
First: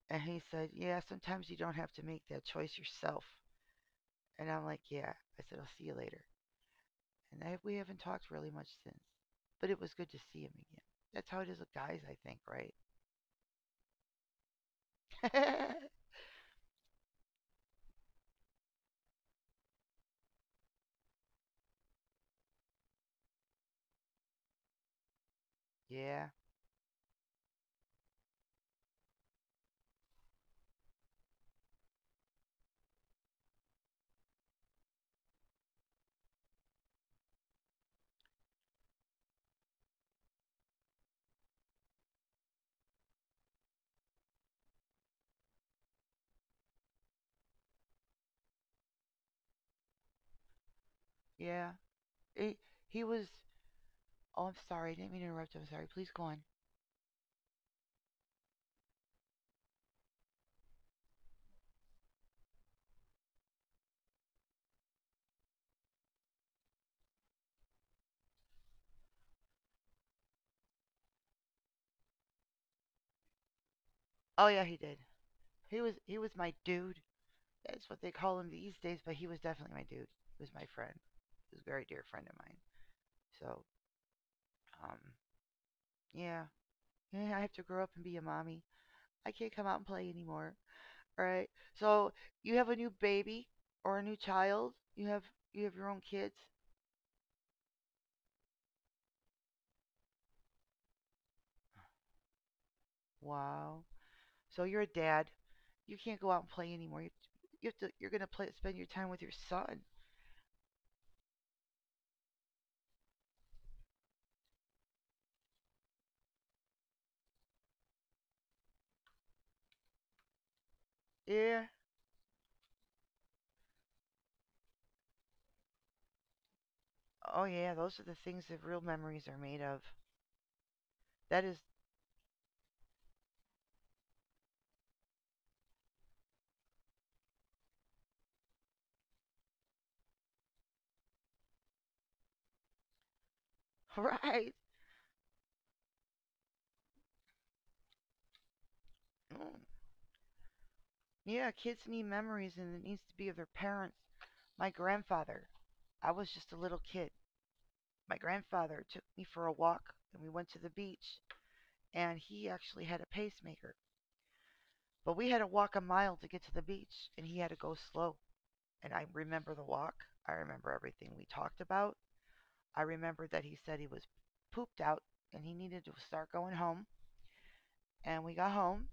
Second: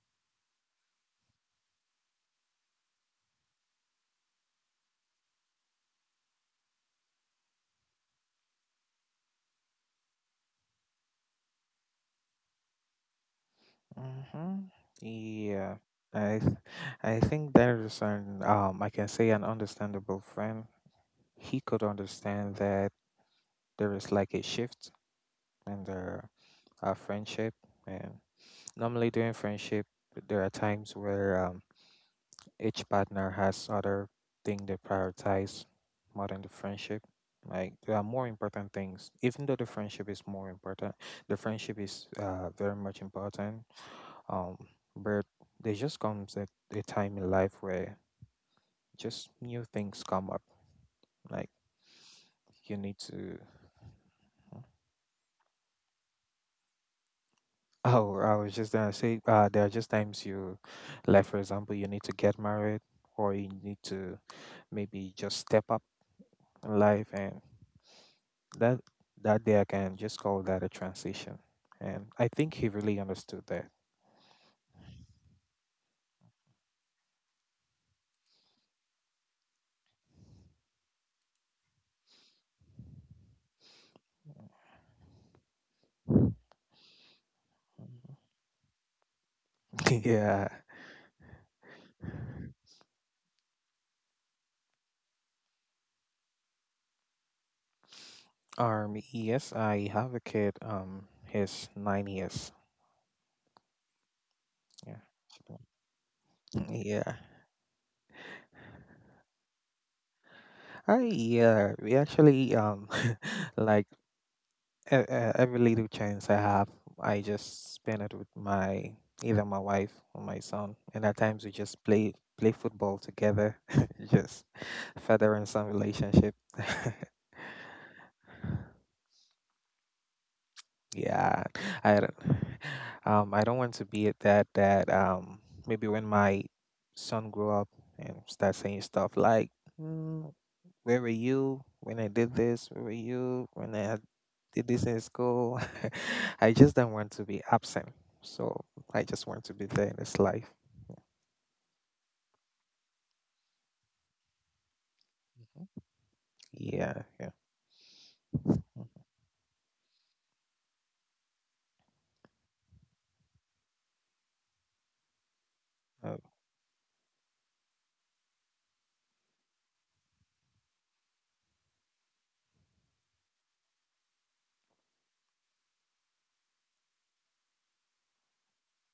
Speaker 1: And he said, yeah, sometimes you don't have to make that choice yourself. And I'm like, yeah. I said, I'll see you later. And we haven't talked really much since. But it was good to see him again. That's how it is with guys, I think, right?
Speaker 2: Mm-hmm. Yeah. I, th- I think that is an I can say an understandable friend. He could understand that there is like a shift in the
Speaker 1: Yeah,
Speaker 2: our friendship, and. Normally during friendship, there are times where each partner has other thing they prioritize more than the friendship. Like there are more important things, even though the friendship is more important. The friendship is very much important. Um, but there just comes a time in life where just new things come up. Like
Speaker 1: yeah. He
Speaker 2: you
Speaker 1: he
Speaker 2: need
Speaker 1: was.
Speaker 2: to.
Speaker 1: Oh, I'm sorry. I didn't mean to interrupt. I'm sorry. Please go on.
Speaker 2: Oh, I was just gonna say, there are just like for example, you need to get married, or you need to maybe just step up in life and that that day I can just call that a transition. And I think he really understood that.
Speaker 1: Oh yeah, he did. He was my dude. That's what they call him these days. But he was definitely my dude. He was my friend. He was a very dear friend of mine. So um yeah. Yeah, I have to grow up and be a mommy. I can't come out and play
Speaker 2: Yeah.
Speaker 1: anymore. Right? So you have a new baby or a new child. You have your own kids.
Speaker 2: Um, yes, I have a kid, he's 9 years.
Speaker 1: Wow. So you're a
Speaker 2: Yeah.
Speaker 1: dad. You can't go out and play anymore.
Speaker 2: Yeah.
Speaker 1: You have to you're gonna play spend your time with your son.
Speaker 2: I yeah, we actually like every little chance I have, I just spend it with my either my wife or my son, and at times we
Speaker 1: Yeah.
Speaker 2: just play football together, just furthering some relationship.
Speaker 1: Oh yeah. Those are the things that real memories are made of. That
Speaker 2: Yeah,
Speaker 1: is
Speaker 2: I I don't want to be at that maybe when my son grow up and start saying stuff like, mm, "Where were you when I did this? Where were you when I
Speaker 1: right.
Speaker 2: did this in school?" I just don't want to be absent, so I just want to
Speaker 1: Mm.
Speaker 2: be there in his life.
Speaker 1: Yeah. Kids need memories, and it needs to be of their parents. My grandfather.
Speaker 2: Mhm.
Speaker 1: I was just a little
Speaker 2: Yeah,
Speaker 1: kid.
Speaker 2: yeah,
Speaker 1: My grandfather
Speaker 2: Mm,
Speaker 1: took me for a walk, and we went to the beach. And he actually had a pacemaker. But we had to walk a mile
Speaker 2: uh,
Speaker 1: to get to the beach, and he had to go slow. And I remember the walk. I remember everything we talked about. I remember that he said he was pooped out and he needed to start going home. And we got home,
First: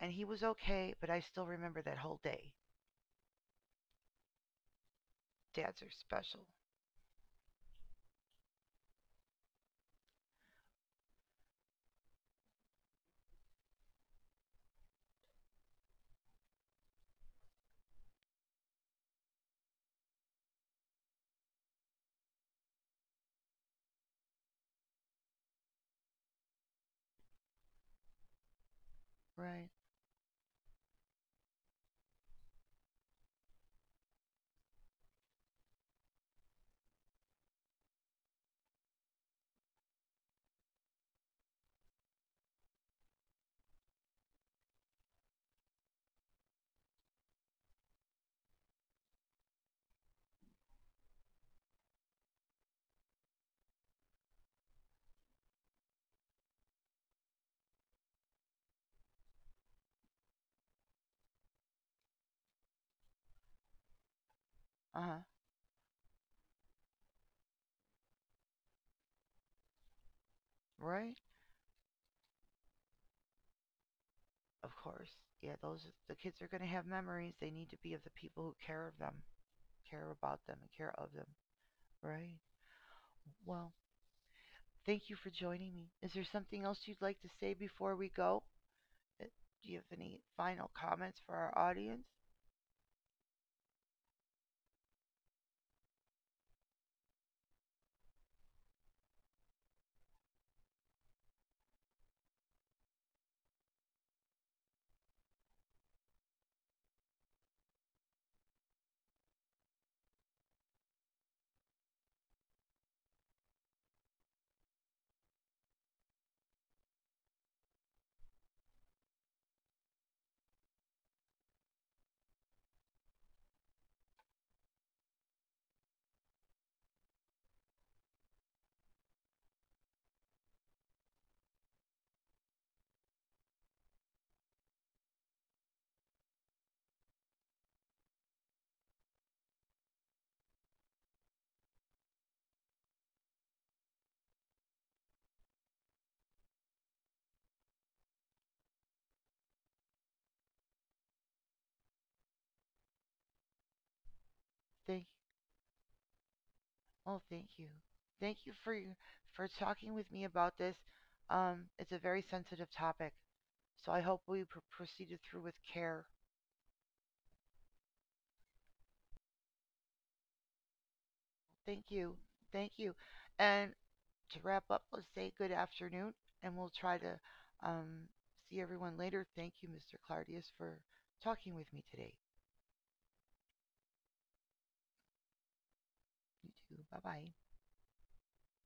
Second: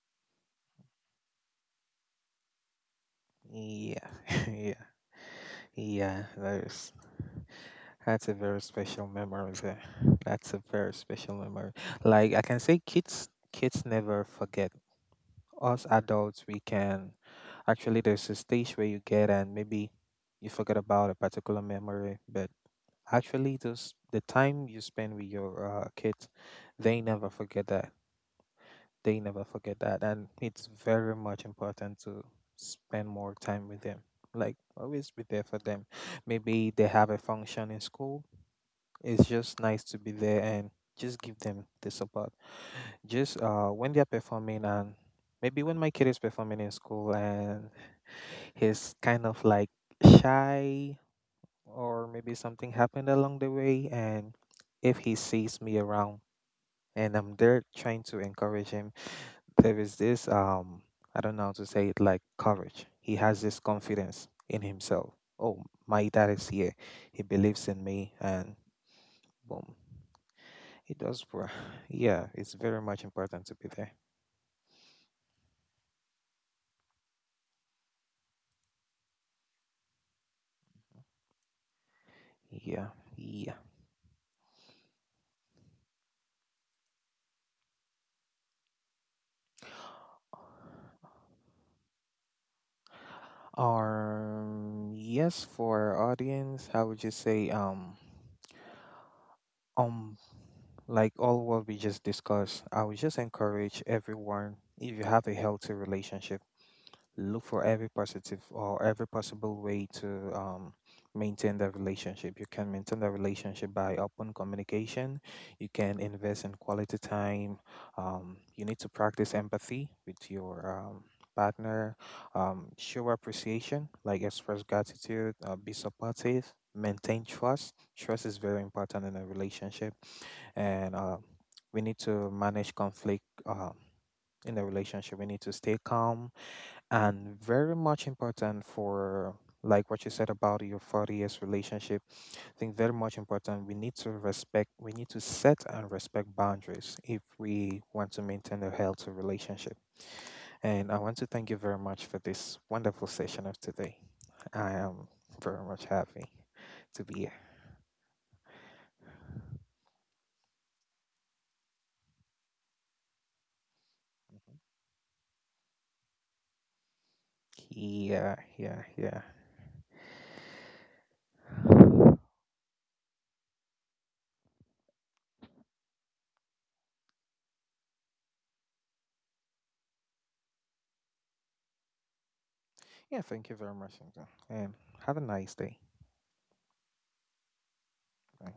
Speaker 1: and he was okay, but I still remember that whole day.
Speaker 2: yeah, yeah,
Speaker 1: Dads are
Speaker 2: yeah.
Speaker 1: special,
Speaker 2: That is. That's a very special memory there. That's a very special memory. Like I can say kids never forget. Us adults we can actually there's a stage where you get and maybe you forget about a particular memory, but actually those the time you spend with your kids, they never forget that. They never
Speaker 1: right?
Speaker 2: forget that and it's very much important to spend more time with them. Like always be there for them. Maybe they have a function in school it's just nice to be there and just give them the support. Just when they're performing, and maybe when my kid is performing in school and he's kind of like shy, or maybe something happened along the way, and if he sees me around and I'm there trying to encourage him, there is this I don't know how to say it, like courage. He has this confidence in
Speaker 1: Uh huh.
Speaker 2: himself. Oh, my dad is here. He believes in me, and boom. It
Speaker 1: Right?
Speaker 2: does, bro. Yeah, it's very much important to be there.
Speaker 1: Of course. Yeah, those the kids are going to have memories. They need to be of the people who care of them, care about them, and care of them, right?
Speaker 2: Yeah, yeah.
Speaker 1: Well, thank you for joining me. Is there something else you'd like to say before we go? Uh, Do you have any final comments for our audience?
Speaker 2: Yes, for our audience, I would just say, um, like all what we just discussed, I would just encourage everyone if you have a healthy relationship. Look for every positive or every possible way to um, maintain the relationship. You can maintain the relationship by open communication. You can invest in quality time. You need to practice empathy with your partner. Show appreciation, like express gratitude, be supportive, maintain trust. Trust is very important in a relationship. And we need to manage conflict. In the relationship, we need to stay calm, and very much important for like what you said about your 40 years relationship I think very much important we need to respect we need to set and respect boundaries if we want to maintain a healthy relationship and I want to thank you very much for this wonderful session of today I
Speaker 1: Thank you.
Speaker 2: am very much happy to
Speaker 1: Oh,
Speaker 2: be here
Speaker 1: thank you. Thank you for talking with me about this. It's a very sensitive topic, so I hope we proceeded through with care.
Speaker 2: yeah yeah yeah
Speaker 1: Thank you. Thank you. And to wrap up, let's say good afternoon, and we'll try to um, see everyone later. Thank you, Mr. Clardius, for talking with me today.
Speaker 2: yeah thank you very much Nzo, and have a nice day.
Speaker 1: You too. Bye bye.
Speaker 2: Bye.